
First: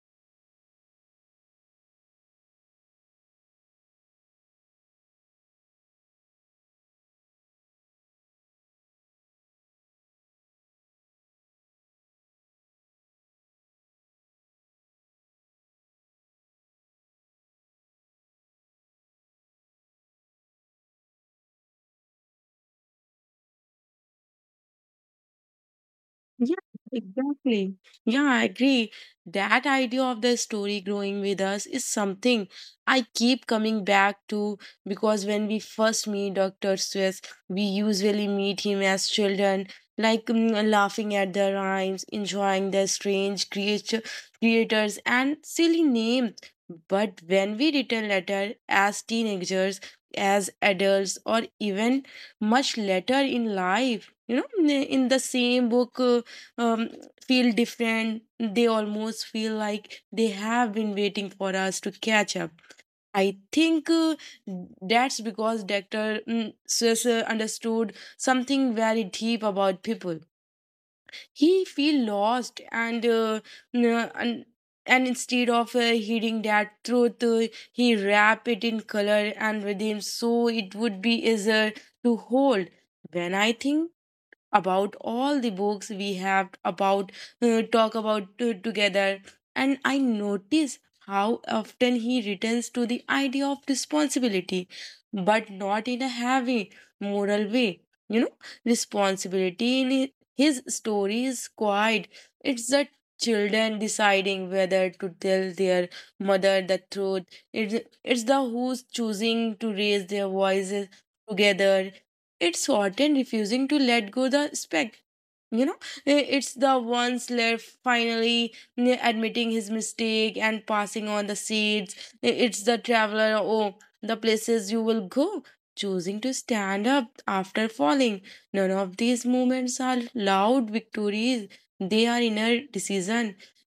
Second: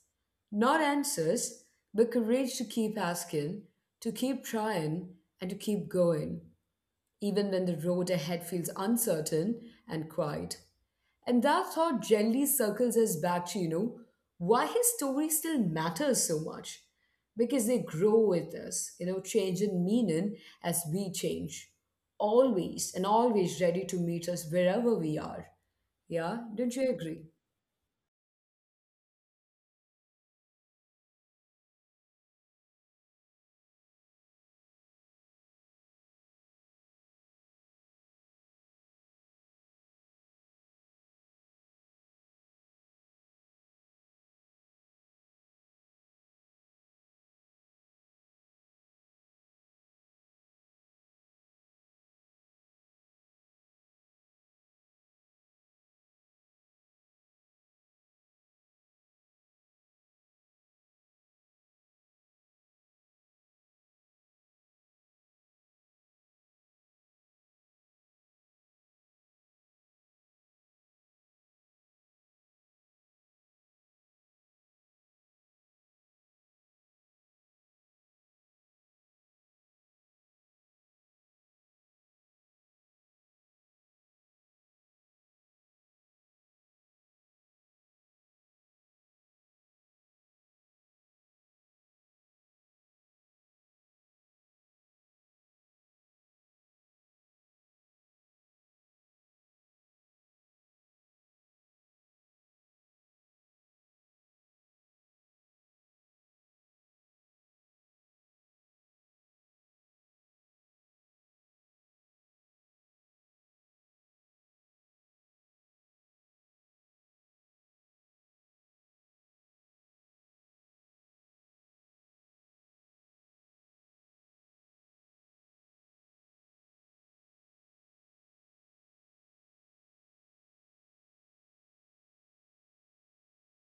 Not answers, but courage to keep asking, to keep trying, and to keep going, even when the road ahead feels uncertain and quiet. And that thought gently circles us back to, you know, why his story still matters so much. Because they grow with us, you know, change in meaning as we change. Always and always ready to meet us wherever we are. Yeah,
Yeah,
don't you agree?
exactly. Yeah, I agree. That idea of the story growing with us is something I keep coming back to because when we first meet Dr. Swiss, we usually meet him as children, like laughing at the rhymes, enjoying the strange creature creators and silly names. But when we return later as teenagers, as adults, or even much later in life, you know, in the same book um, feel different. They almost feel like they have been waiting for us to catch up. I think that's because Dr. Seuss understood something very deep about people. He feel lost n- and, and instead of hearing that truth, he wrap it in color and with him so it would be easier to hold. When I think about all the books we have about talk about together, and I notice how often he returns to the idea of responsibility, but not in a heavy moral way. You know, responsibility in his story is quiet. It's the children deciding whether to tell their mother the truth. it's, it's the who's choosing to raise their voices together. It's often refusing to let go the spec, you know. It's the one slave finally admitting his mistake and passing on the seeds. It's the traveler oh the places you will go, choosing to stand up after falling. None of these moments are loud victories. They are inner decision,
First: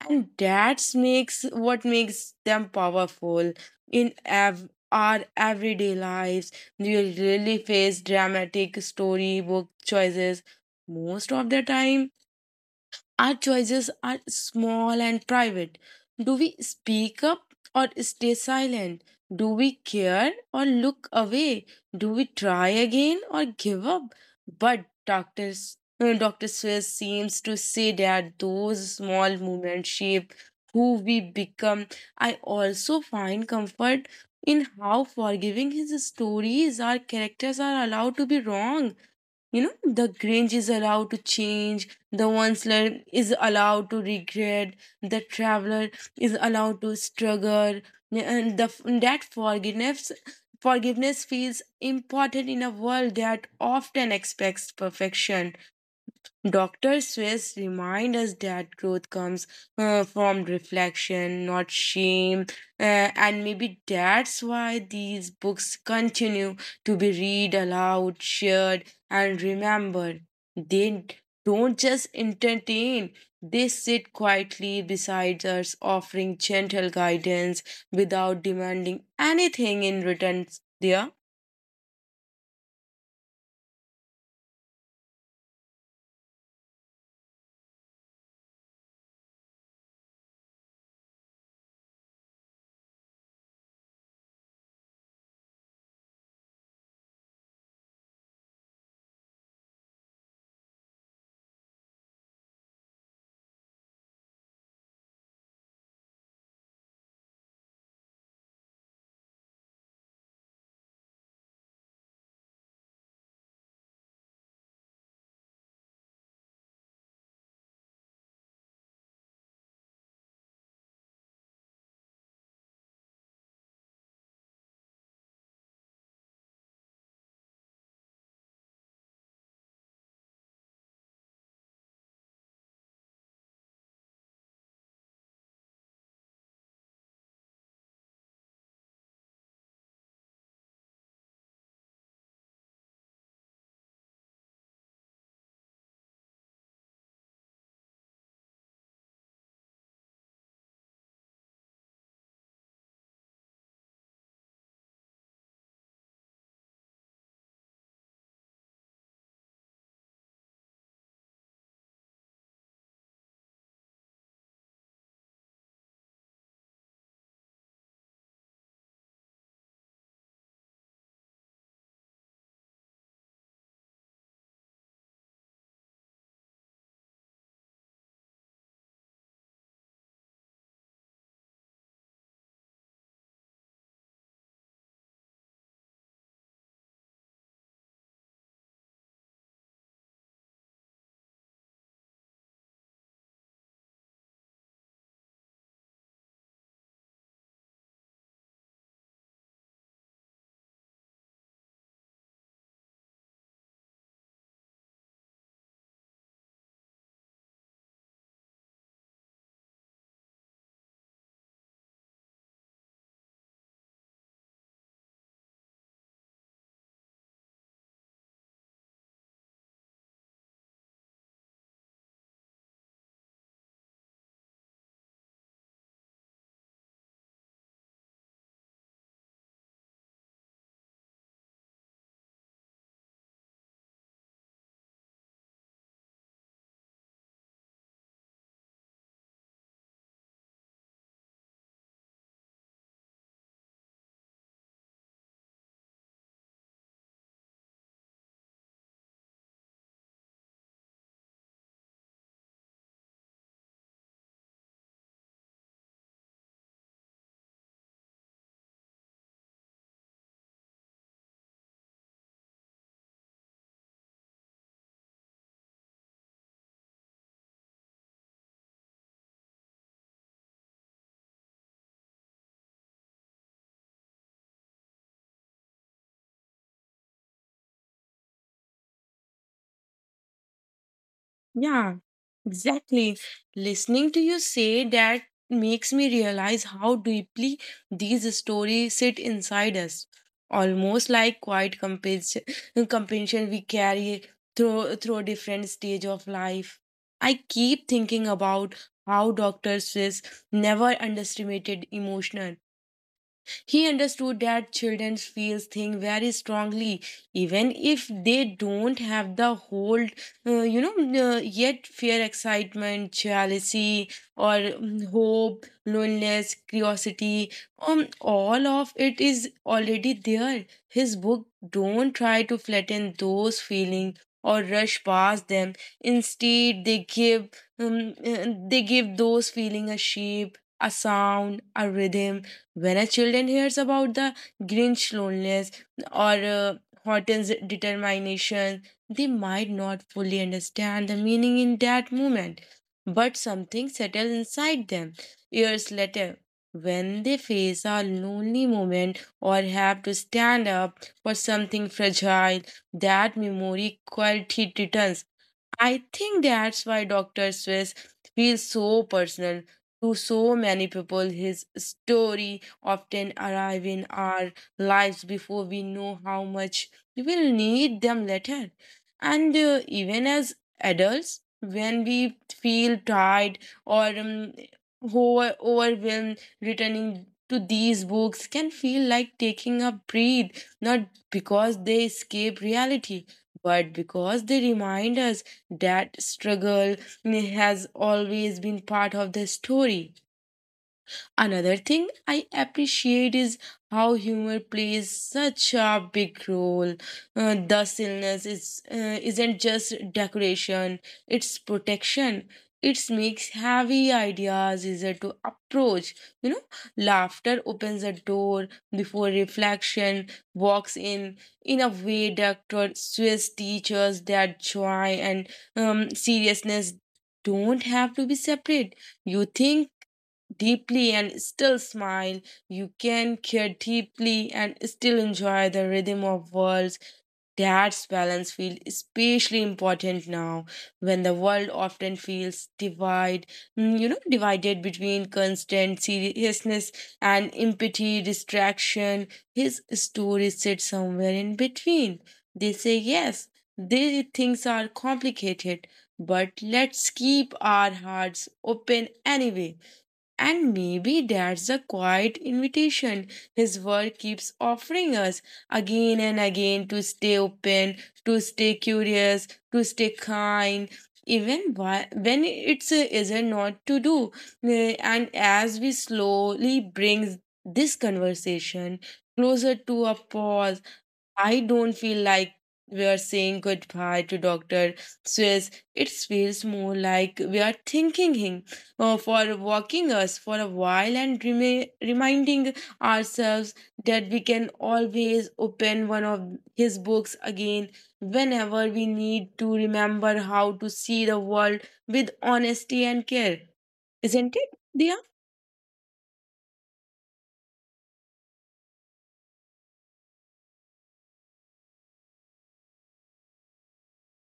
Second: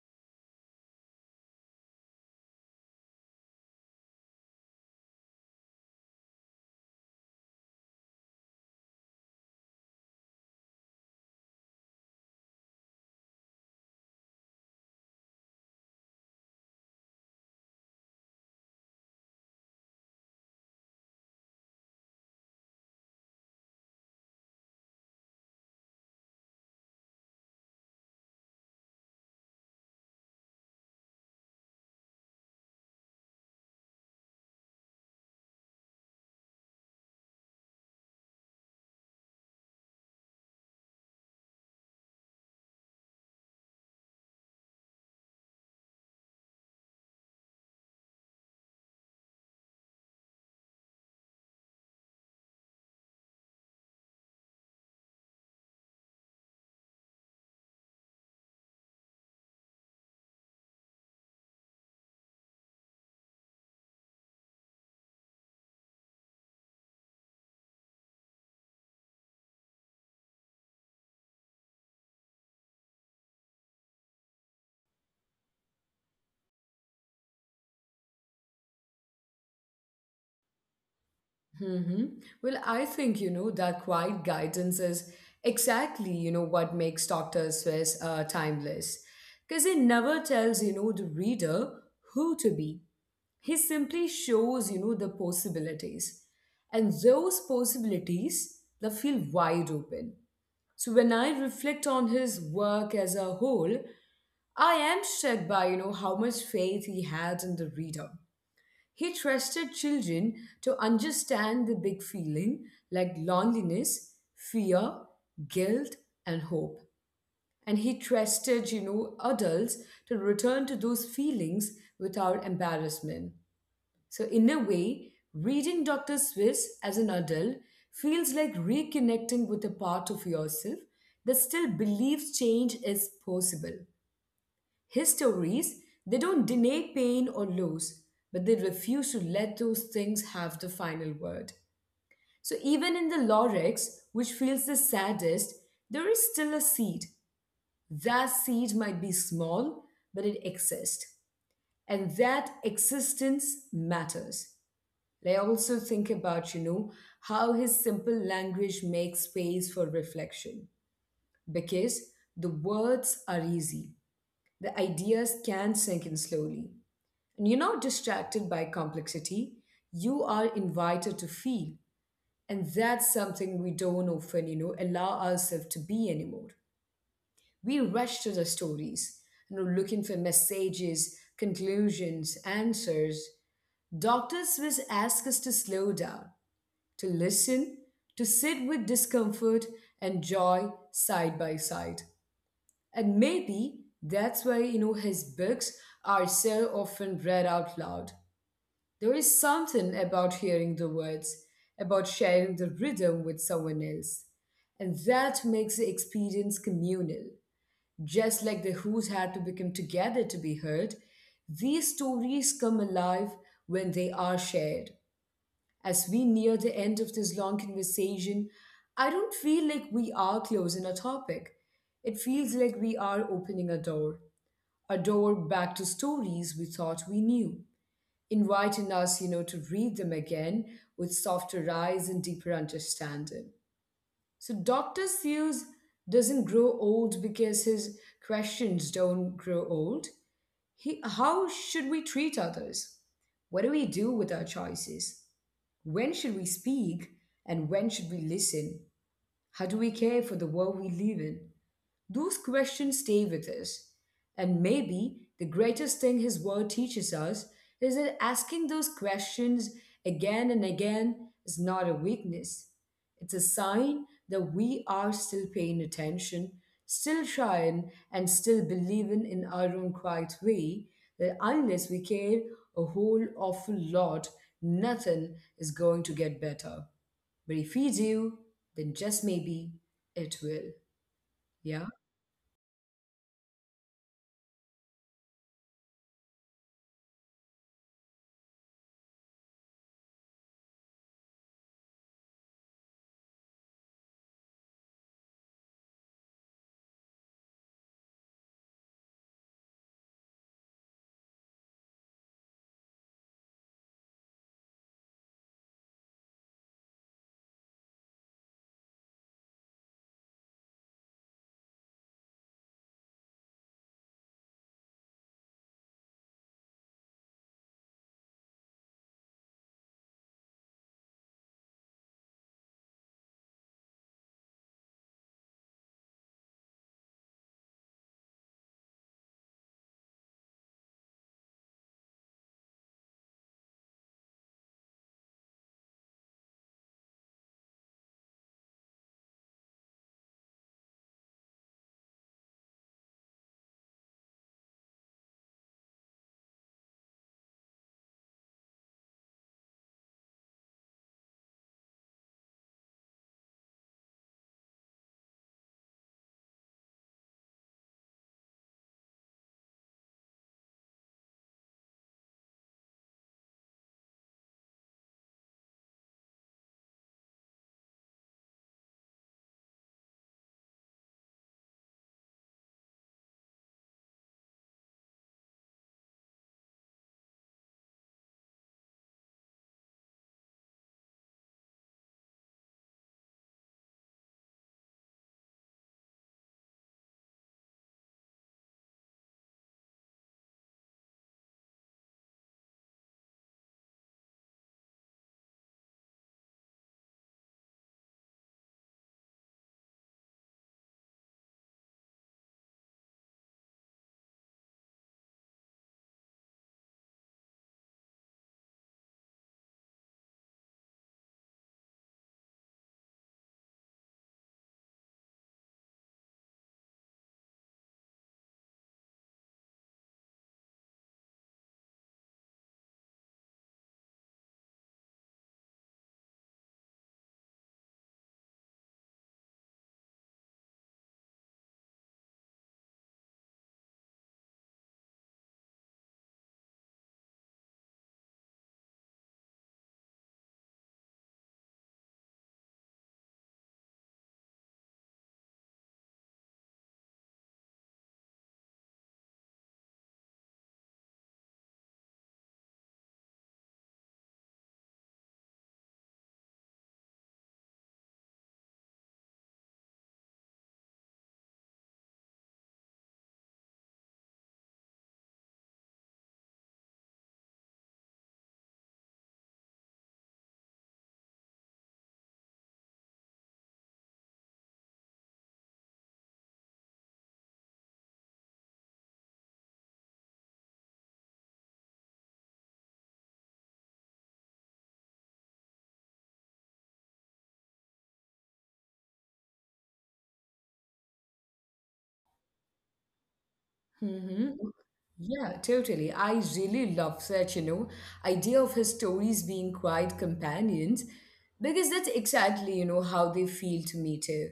and that makes what makes them powerful in our everyday lives. We really face dramatic storybook choices most of the time, our choices are small and private. Do we speak up or stay silent? Do we care or look away? Do we try again or give up? But doctors, Dr. Swiss seems to say that those small movements shape who we become. I also find comfort in how forgiving his stories, are. Characters are allowed to be wrong. You know, the grange is allowed to change, the onceler is allowed to regret, the traveler is allowed to struggle, and the that forgiveness feels important in a world that often expects perfection. Dr. Swiss reminds us that growth comes from reflection, not shame, and maybe that's why these books continue to be read aloud, shared, and remembered. They don't just entertain, they sit quietly beside us, offering gentle guidance without demanding anything in return. There.
Hmm. Well, I think, you know, that quiet guidance is exactly, you know, what makes Dr. Swiss timeless. Because it never tells, you know, the reader who to be. He simply shows, you know, the possibilities. And those possibilities, they feel wide open. So when I reflect on his work as a whole, I am struck by, you know, how much faith he had in the reader. He trusted children to understand the big feeling, like loneliness, fear, guilt, and hope. And he trusted, you know, adults to return to those feelings without embarrassment. So, in a way, reading Dr. Swiss as an adult feels like reconnecting with a part of yourself that still believes change is possible. His stories, they don't deny pain or loss, but they refuse to let those things have the final word. So even in the Lorex, which feels the saddest, there is still a seed. That seed might be small, but it exists. And that existence matters. Like, I also think about, you know, how his simple language makes space for reflection. Because the words are easy, the ideas can sink in slowly. And you're not distracted by complexity, you are invited to feel. And that's something we don't often, you know, allow ourselves to be anymore. We rush to the stories, you know, looking for messages, conclusions, answers. Doctors will ask us to slow down, to listen, to sit with discomfort and joy side by side. And maybe that's why, you know, his books are so often read out loud. There is something about hearing the words, about sharing the rhythm with someone else. And that makes the experience communal. Just like the Who's had to become together to be heard, these stories come alive when they are shared. As we near the end of this long conversation, I don't feel like we are closing a topic. It feels like we are opening a door back to stories we thought we knew, inviting us, you know, to read them again with softer eyes and deeper understanding. So Dr. Seuss doesn't grow old because his questions don't grow old. He, how should we treat others? What do we do with our choices? When should we speak and when should we listen? How do we care for the world we live in? Those questions stay with us. And maybe the greatest thing his word teaches us is that asking those questions again and again is not a weakness. It's a sign that we are still paying attention, still trying, and still believing in our own quiet way that unless we care a whole awful lot, nothing is going to get better. But if we do, then just maybe it will. Yeah?
Yeah, exactly. Listening to you say that makes me realize how deeply these stories sit inside us, almost like quiet compensation we carry through a different stage of life. I keep thinking about how Dr. Swiss never underestimated emotional. He understood that children feel things very strongly, even if they don't have the hold, uh, you know, yet fear, excitement, jealousy, or hope, loneliness, curiosity. All of it is already there. His book don't try to flatten those feelings or rush past them. Instead, they give those feeling a shape, a sound, a rhythm. When a children hears about the Grinch loneliness or Horton's determination, they might not fully understand the meaning in that moment, but something settles inside them years later. When they face a lonely moment or have to stand up for something fragile, that memory quality returns. I think that's why Dr. Swiss feels so personal to so many people. His story often arrive in our lives before we know how much we will need them later. And even as adults, when we feel tired or overwhelmed, returning to these books can feel like taking a breath, not because they escape reality, but because they remind us that struggle has always been part of the story. Another thing I appreciate is how humor plays such a big role. The stillness is isn't just decoration; it's protection. It makes heavy ideas easier to approach. You know, laughter opens a door before reflection walks in. In a way, Doctor Swiss teaches that joy and seriousness don't have to be separate. You think deeply and still smile. You can care deeply and still enjoy the rhythm of worlds. That's balance feels especially important now when the world often feels divide, you know, divided between constant seriousness and empathy, distraction. His story sits somewhere in between. They say yes, these things are complicated, but let's keep our hearts open anyway. And maybe that's the quiet invitation his world keeps offering us again and again, to stay open, to stay curious, to stay kind, even when it's isn't not to do. And as we slowly brings this conversation closer to a pause, I don't feel like we are saying goodbye to Dr. Swiss. It feels more like we are thanking him for walking us for a while and reminding ourselves that we can always open one of his books again whenever we need to remember how to see the world with honesty and care.
Hmm.
Isn't it, Dia?
Yeah, totally. I really love that, you know, idea of his stories being quiet companions, because that's exactly, you know, how they feel to me too.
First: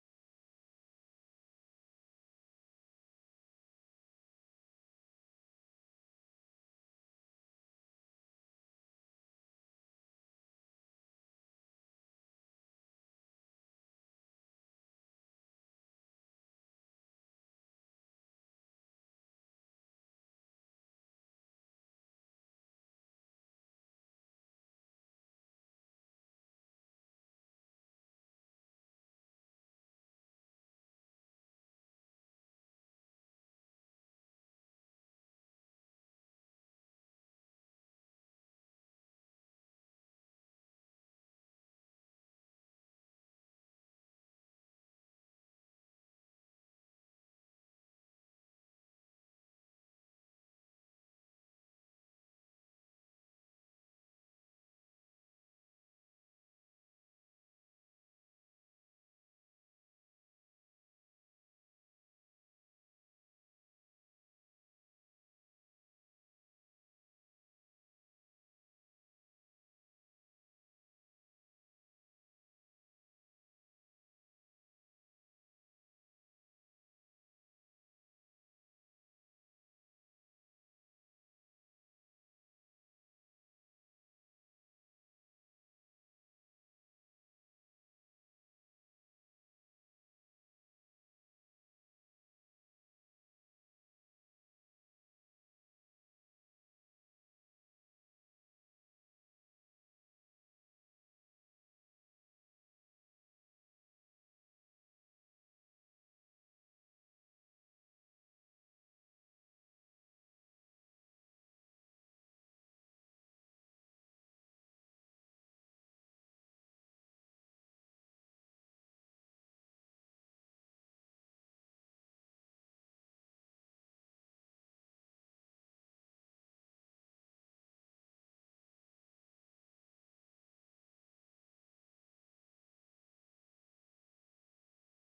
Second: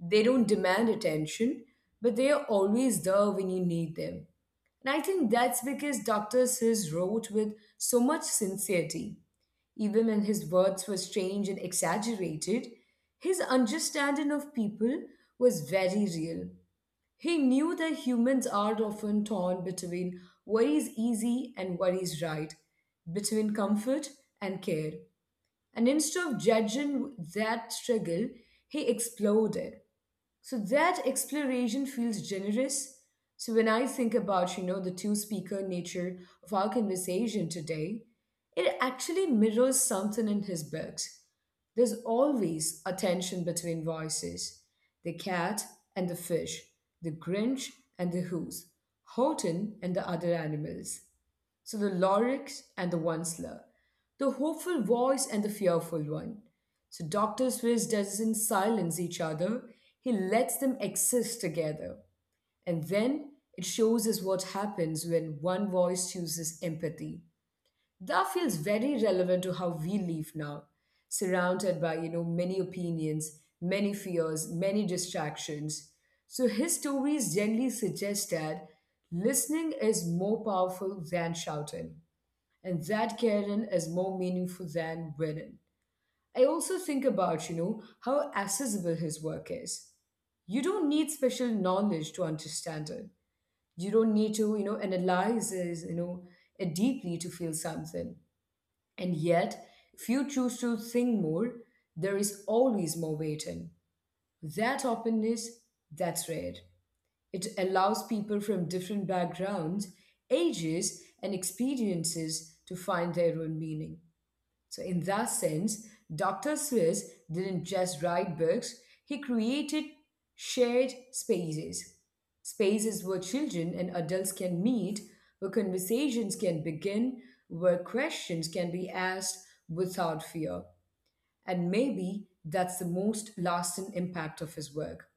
They don't demand attention, but they are always there when you need them. And I think that's because Dr. Sis wrote with so much sincerity. Even when his words were strange and exaggerated, his understanding of people was very real. He knew that humans are often torn between what is easy and what is right, between comfort and care. And instead of judging that struggle, he explored it. So that exploration feels generous. So when I think about, the two-speaker nature of our conversation today, it actually mirrors something in his books. There's always a tension between voices. The cat and the fish, the Grinch and the Who's, Horton and the other animals. So the Loryx and the Onceler, the hopeful voice and the fearful one. So Dr. Swiss doesn't silence each other, he lets them exist together. And then it shows us what happens when one voice chooses empathy. That feels very relevant to how we live now, surrounded by, many opinions, many fears, many distractions. So his stories generally suggest that listening is more powerful than shouting and that caring is more meaningful than winning. I also think about, how accessible his work is. You don't need special knowledge to understand it. You don't need to, analyze it it deeply to feel something. And yet, if you choose to think more, there is always more waiting. That openness, that's rare. It allows people from different backgrounds, ages, and experiences to find their own meaning. So, in that sense, Dr. Seuss didn't just write books, he created shared spaces. Spaces where children and adults can meet, where conversations can begin, where questions can be asked without fear. And maybe that's the most lasting impact of his work.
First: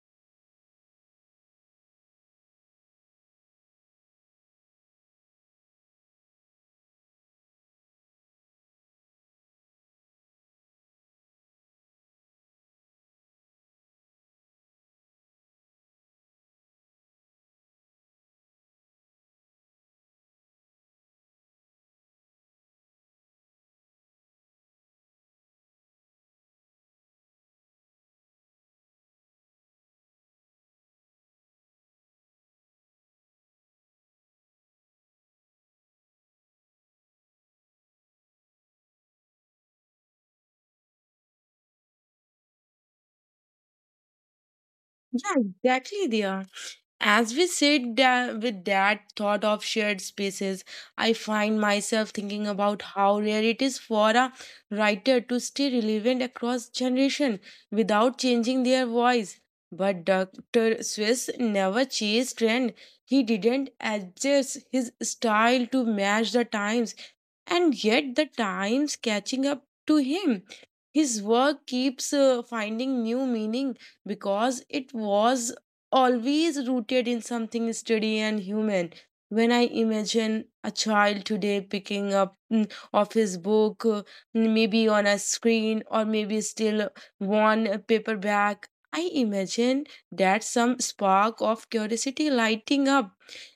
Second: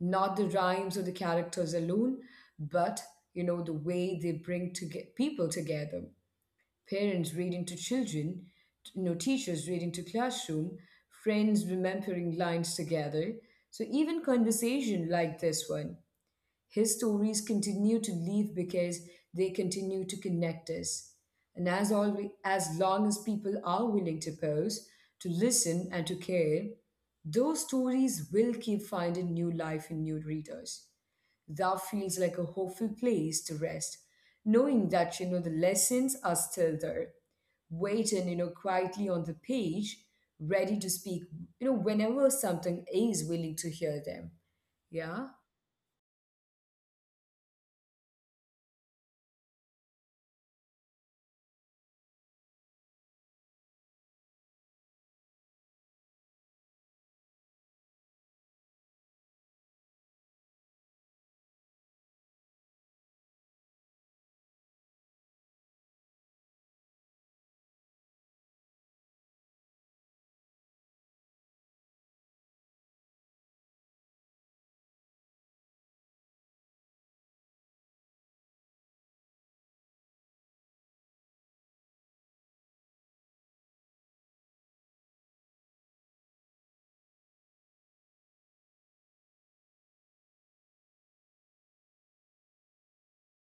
Not the rhymes or the characters alone, but you know the way they bring to get people together parents reading to children, teachers reading to classroom, friends remembering lines together. So even conversation like this one, his stories continue to live because they continue to connect us. And as always, as long as people are willing to pause, to listen, and to care, those stories will keep finding new life in new readers. That feels like a hopeful place to rest, knowing that you know the lessons are still there waiting, quietly on the page, ready to speak, whenever something is willing to hear them. Yeah.
Yeah, exactly, Dia. As we sit with that thought of shared spaces, I find myself thinking about how rare it is for a writer to stay relevant across generation without changing their voice. But Dr. Swiss never chased trend. He didn't adjust his style to match the times, and yet the times catching up to him. His work keeps finding new meaning because it was always rooted in something steady and human. When I imagine a child today picking up of his book, maybe on a screen or maybe still one paperback, I imagine that some spark of curiosity lighting up.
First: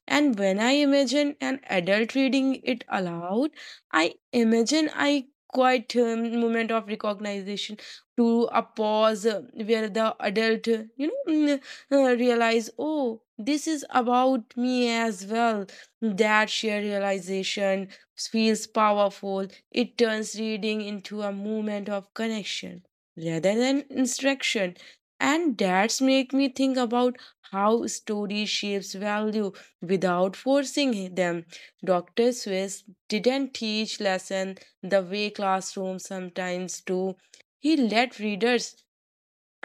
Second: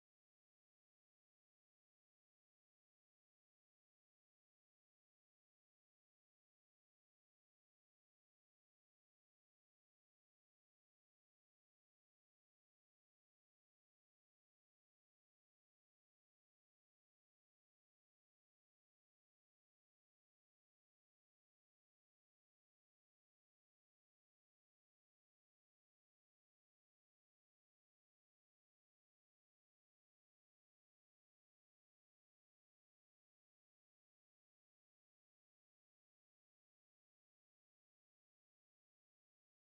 And when I imagine an adult reading it aloud, I imagine I quite moment of recognition to a pause where the adult, <laughs> realize, oh, this is about me as well. That sheer realization feels powerful. It turns reading into a moment of connection rather than instruction. And that's make me think about how story shapes value without forcing them. Dr. Swiss didn't teach lesson the way classrooms sometimes do. He let readers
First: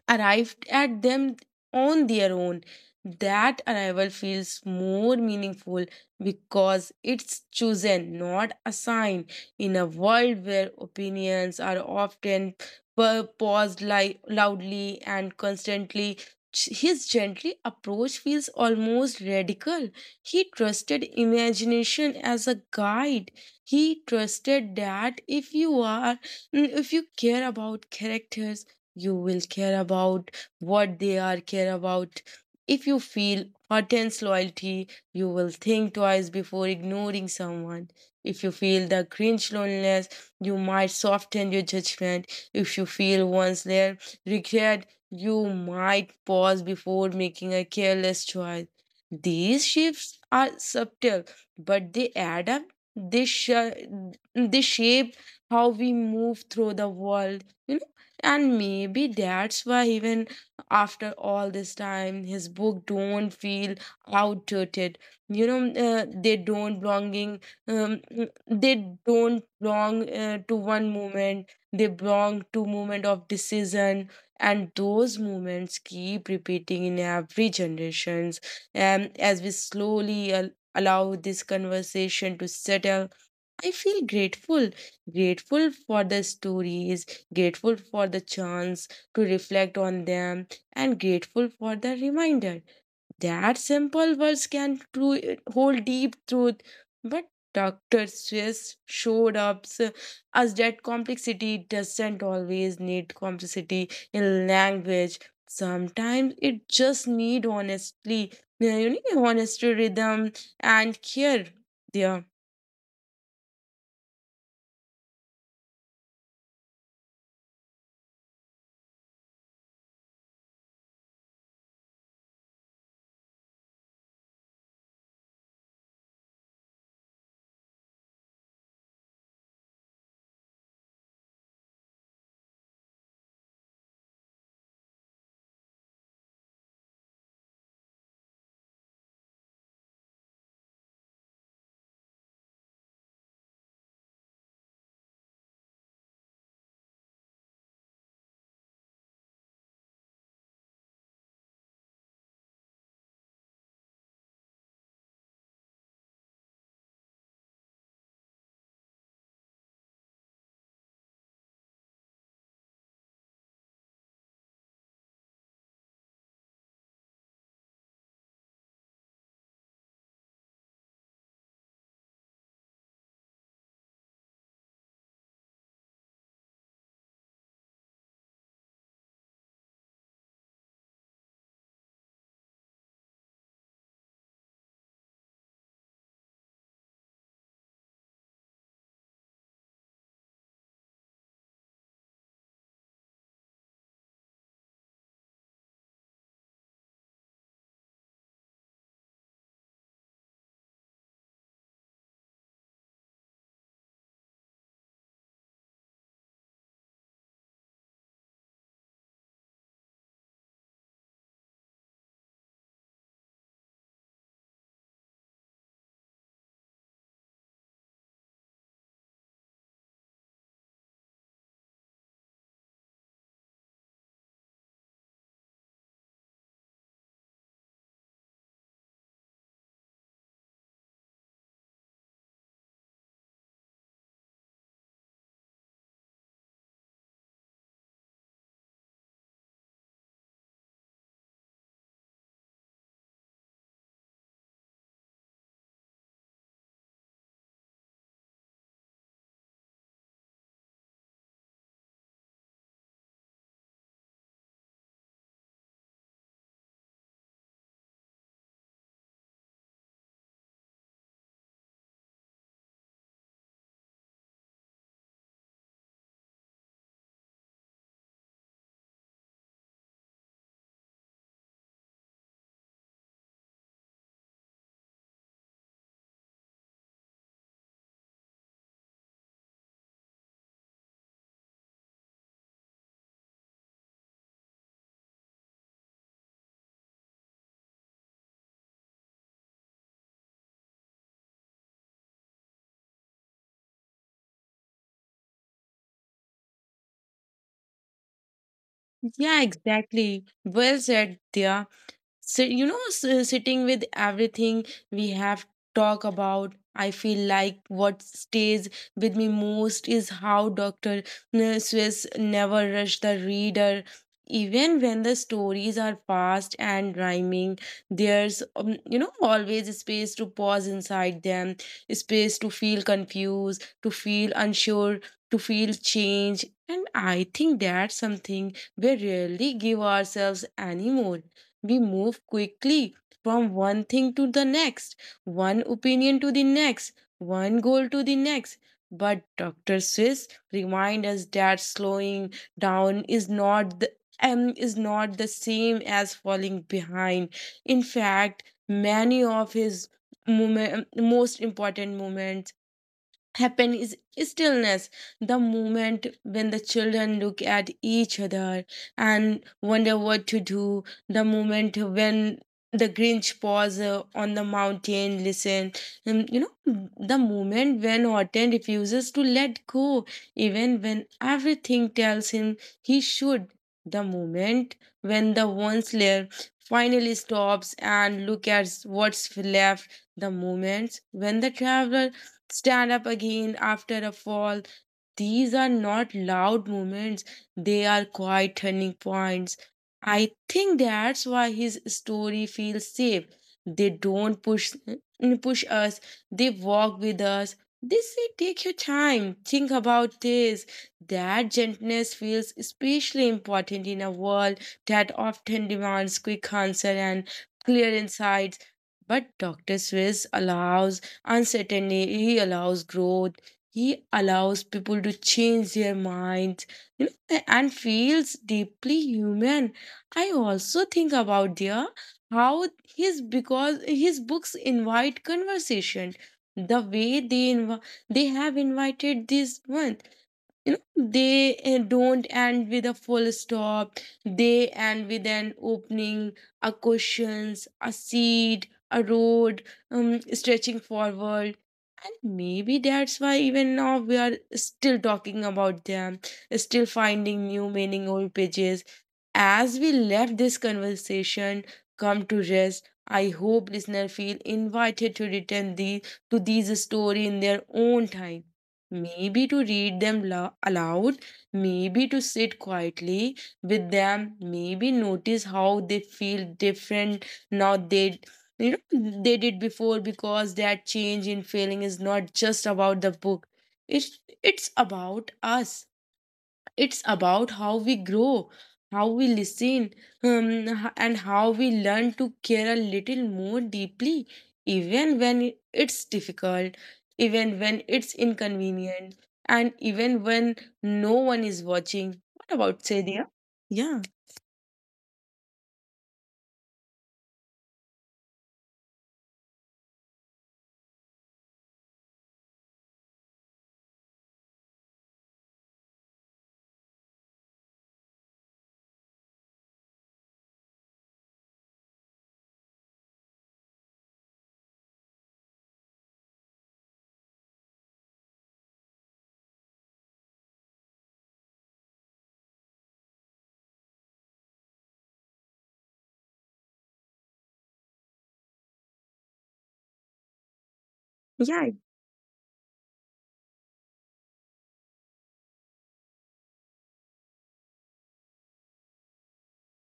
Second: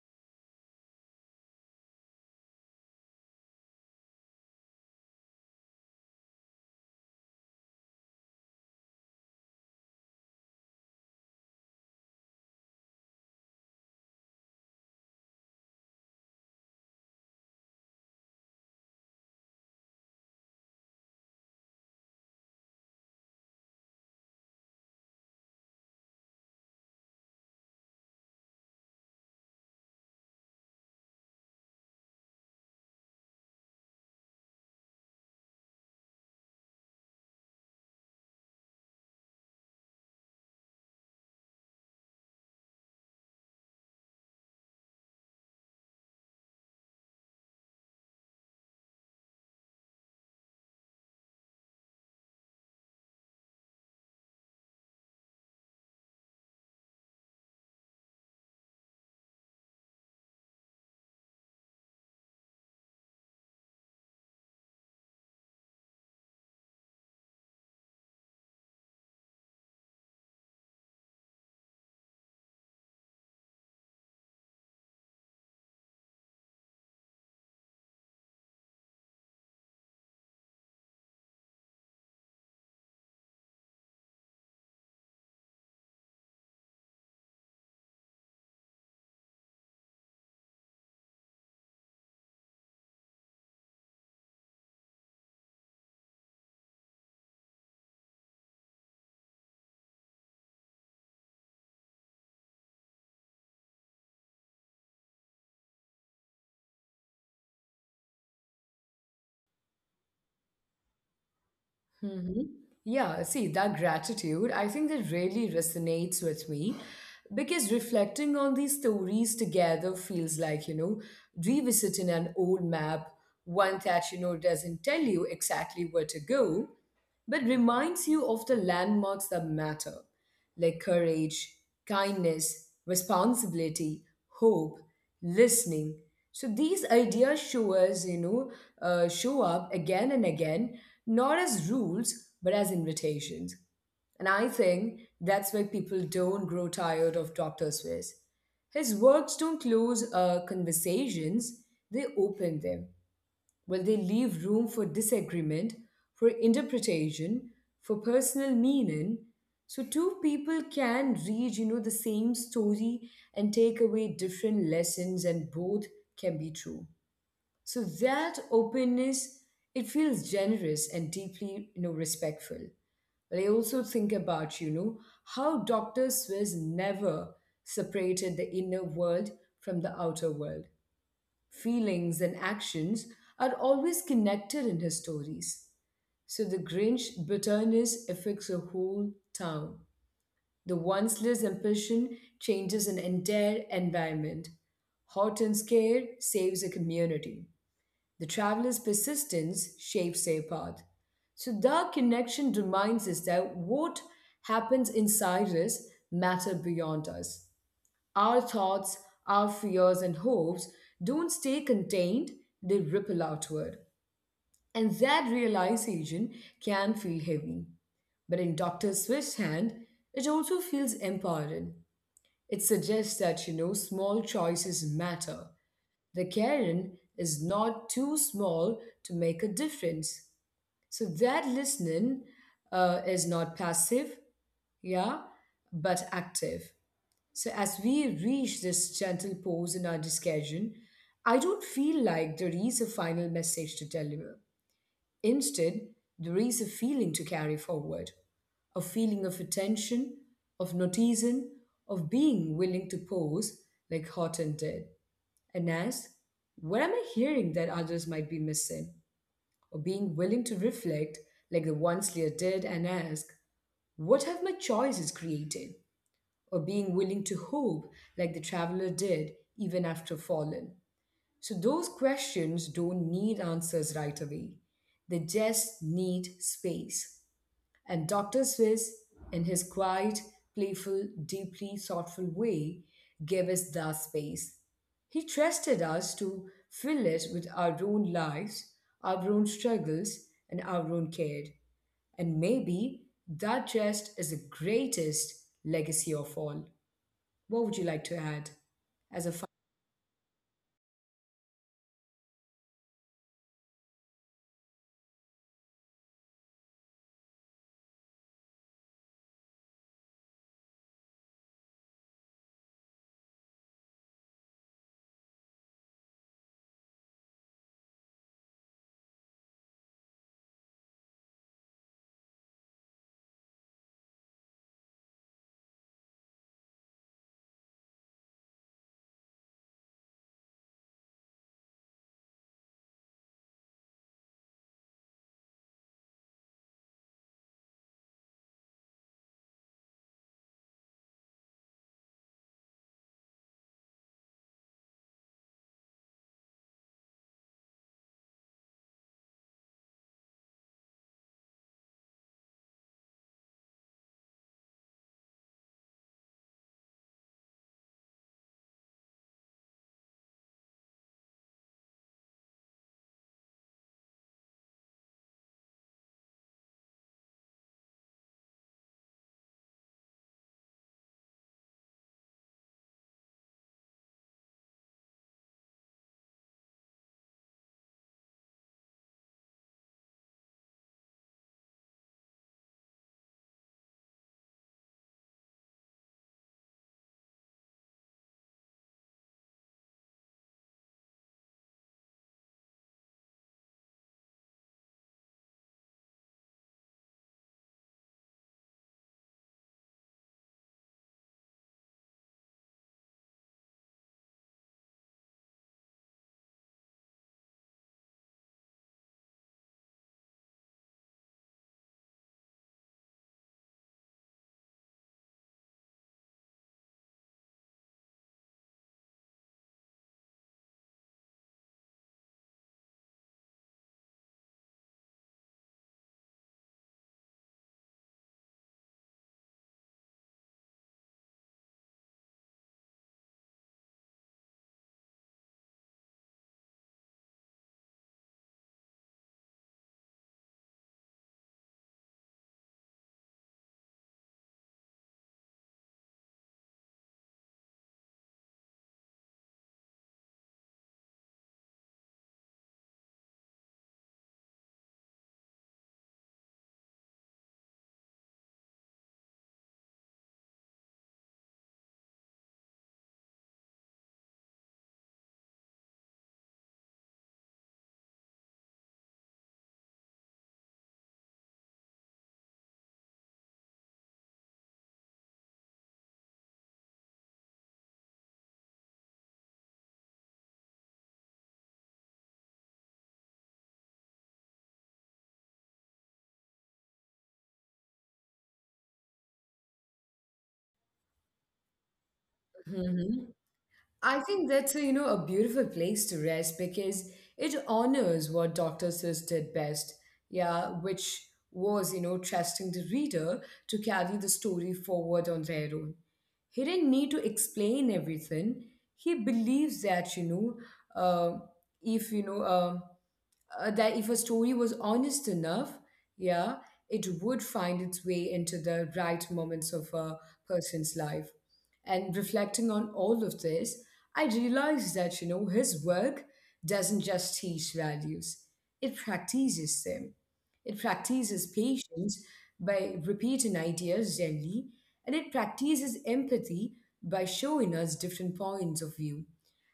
arrived at them on their own. That arrival feels more meaningful because it's chosen, not assigned. In a world where opinions are often paused loudly and constantly, his gently approach feels almost radical. He trusted imagination as a guide. He trusted that if you care about characters, you will care about what they are care about, if you feel intense loyalty you will think twice before ignoring someone, if you feel the cringe loneliness you might soften your judgment, if you feel once there regret you might pause before making a careless choice. These shifts are subtle, but they add up, they they shape how we move through the world. And maybe that's why even after all this time his book don't feel outdated, you know. They don't belonging, um, they don't belong to one moment, they belong to moment of decision, and those moments keep repeating in every generations. As we slowly allow this conversation to settle, I feel grateful, grateful for the stories, grateful for the chance to reflect on them, and grateful for the reminder that simple words can hold deep truth. But Dr. Swiss showed up us that complexity doesn't always need complexity in language. Sometimes it just need honestly, you know, honest rhythm and care there.
Hmm. Yeah. See, that gratitude, I think that really resonates with me because reflecting on these stories together feels like, revisiting an old map, one that, doesn't tell you exactly where to go, but reminds you of the landmarks that matter, like courage, kindness, responsibility, hope, listening. So these ideas show us, show up again and again, not as rules, but as invitations. And I think that's why people don't grow tired of Dr. Swiss. His works don't close conversations, they open them. Well, they leave room for disagreement, for interpretation, for personal meaning. So two people can read, the same story and take away different lessons and both can be true. So that openness, it feels generous and deeply, respectful. But I also think about, how Dr. Swiss never separated the inner world from the outer world feelings, and actions are always connected in his stories. So the Grinch bitterness affects a whole town. The once-less ambition changes an entire environment. Hot and scared saves a community. The traveler's persistence shapes their path. So that connection reminds us that what happens inside us matter beyond us. Our thoughts, our fears, and hopes don't stay contained, they ripple outward. And that realization can feel heavy. But in Dr. Swift's hand, it also feels empowering. It suggests that, small choices matter. The Karen is not too small to make a difference. So that listening is not passive, yeah, but active. So, as we reach this gentle pause in our discussion, I don't feel like there is a final message to deliver. Instead, there is a feeling to carry forward a feeling of attention, of noticing, of being willing to pause like Horton did and ask, "What am I hearing that others might be missing?" Or being willing to reflect like the ones Lear did and ask, "What have my choices created?" Or being willing to hope like the traveler did even after fallen. So those questions don't need answers right away. They just need space. And Dr. Swiss, in his quiet, playful, deeply thoughtful way, gave us that space. He trusted us to fill it with our own lives, our own struggles, and our own care. And maybe that just is the greatest legacy of all. What would you like to add as a
Yeah,
final?
exactly. Well said, Dia. So, you know, sitting with everything we have talked about, I feel like what stays with me most is how Dr. Swiss never rush the reader. Even when the stories are fast and rhyming, there's, you know, always a space to pause inside them, a space to feel confused, to feel unsure, to feel change. And I think that's something we rarely give ourselves anymore. We move quickly from one thing to the next, one opinion to the next, one goal to the next. But Dr. Swiss reminds us that slowing down is not the same as falling behind. In fact, many of his most important moments happen is stillness, the moment when the children look at each other and wonder what to do, the moment when the grinch pause on the mountain listen, you know, the moment when horton refuses to let go even when everything tells him he should, the moment when the one slayer finally stops and look at what's left, the moments when the traveler stand up again after a fall. These are not loud moments, they are quiet turning points. I think that's why his story feels safe. They don't push us, they walk with us. They say take your time, think about this. That gentleness feels especially important in a world that often demands quick answer and clear insights. But Dr. Swiss allows uncertainty, he allows growth, he allows people to change their minds, you know, and feels deeply human. I also think about there how his because his books invite conversation, the way they have invited this one, you know. They don't end with a full stop, they end with an opening, a questions, a seed, a road, stretching forward. And maybe that's why even now we are still talking about them, still finding new meaning old pages. As we left this conversation come to rest, I hope listeners feel invited to return the to these story in their own time, maybe to read them aloud, maybe to sit quietly with them, maybe notice how they feel different now they, you know, they did before, because that change in feeling is not just about the book. It's about us, it's about how we grow, how we listen, and how we learn to care a little more deeply, even when it's difficult, even when it's inconvenient, and even when no one is watching. What about sadia?
Mhm.
Yeah.
I think that's a, a beautiful place to rest because it honors what Dr. Seuss did best, yeah, which was, you know, trusting the reader to carry the story forward on their own. He didn't need to explain everything. He believes that, you know, uh, if, you know, that if a story was honest enough, yeah, it would find its way into the right moments of a person's life. And reflecting on all of this, I realized that, his work doesn't just teach values, it practices them. It practices
yeah
patience by repeating ideas gently, and it practices empathy by showing us different points of view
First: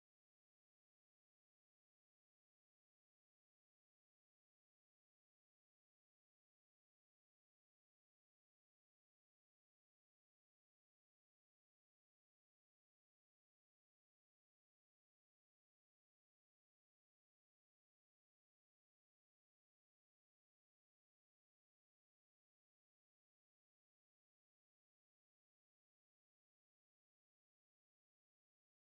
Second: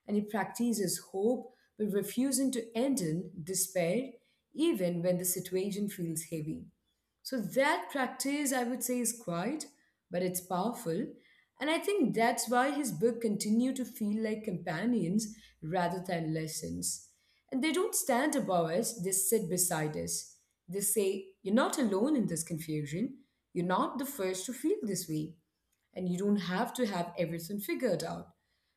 and it practices hope but refusing to end in despair even when the situation feels heavy. So that practice, I would say, is quiet, but it's powerful. And I think that's why his book continue to feel like companions rather than lessons. And they don't stand above us, they sit beside us. They say, "You're not alone in this confusion. You're not the first to feel this way. And you don't have to have everything figured out."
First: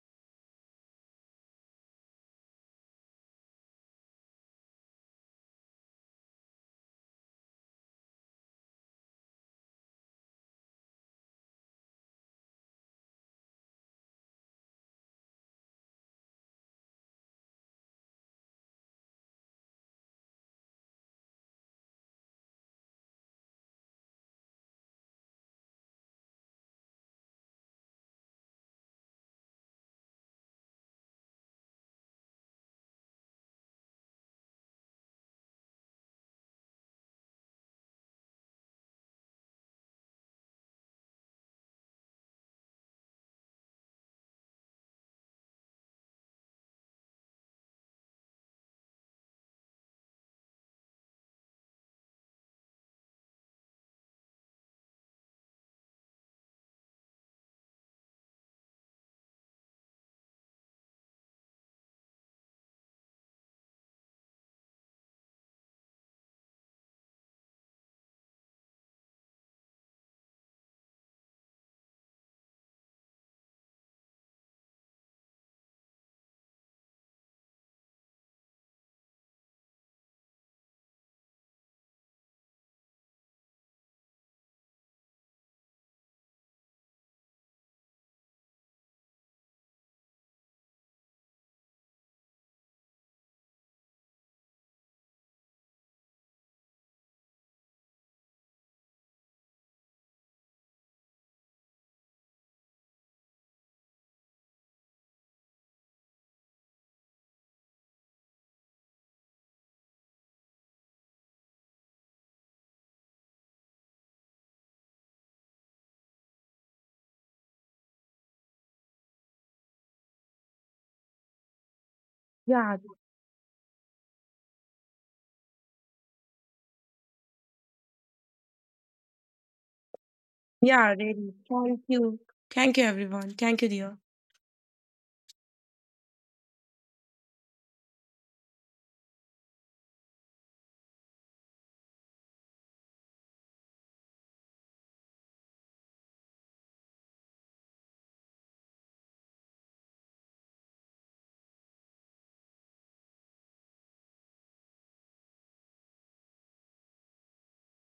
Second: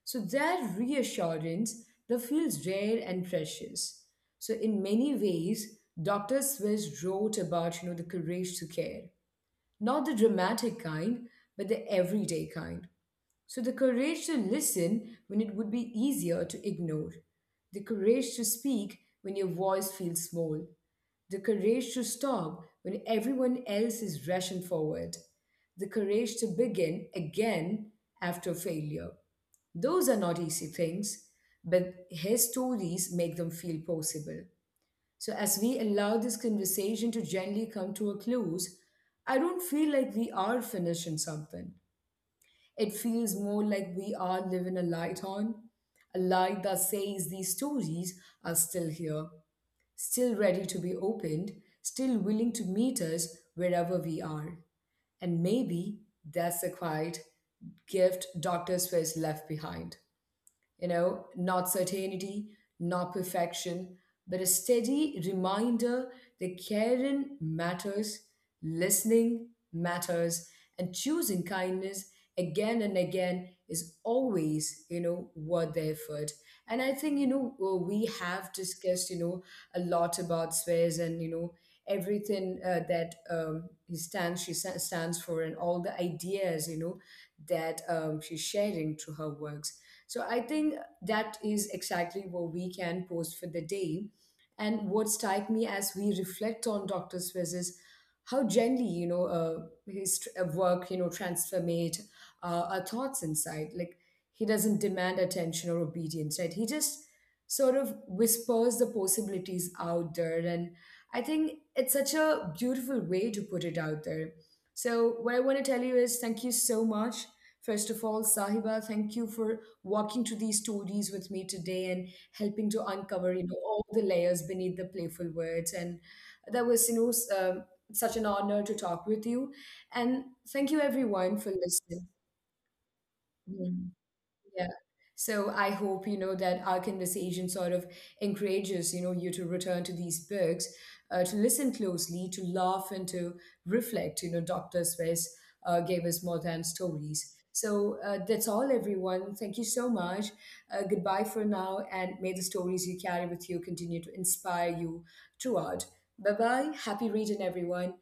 So that reassurance that feels rare and precious. So in many ways, Dr. Swiss wrote about you know the courage to care, not the dramatic kind, but the everyday kind. So the courage to listen when it would be easier to ignore, the courage to speak when your voice feels small, the courage to stop when everyone else is rushing forward, the courage to begin again after failure. Those are not easy things, but his stories make them feel possible. So, as we allow this conversation to gently come to a close, I don't feel like we are finishing something. It feels more like we are living a light on, a light that says these stories are still here, still ready to be opened, still willing to meet us wherever we are. And maybe that's the quiet gift Dr. Swiss left behind you know, not certainty, not perfection, but a steady reminder that caring matters, listening matters, and choosing kindness again and again is always, worth the effort. And I think, we have discussed, a lot about swears and, everything that he stands, stands for and all the ideas, that she's sharing through her works. So I think that is exactly what we can post for the day. And what strike me as we reflect on Dr. Swiss is how gently, work, transformate our thoughts inside. Like he doesn't demand attention or obedience, right? He just sort of whispers the possibilities out there. And I think it's such a beautiful way to put it out there. So what I want to tell you is thank you so much. First of all, Sahiba, thank you for walking through these stories with me today and
yeah
helping to uncover you know all the layers beneath the playful words and that was you know such an honor to talk with you and thank you
yeah Really
everyone for
thank
listening.
you. Thank you everyone, thank you
Mhm.
dear.
Yeah. So I hope, that our conversation sort of encourages, you to return to these books, to listen closely, to laugh and to reflect. You know, Dr. Swiss gave us more than stories. So that's all, everyone. Thank you so much. Goodbye for now, and may the stories you carry with you continue to inspire you throughout. Bye bye. Happy reading, everyone.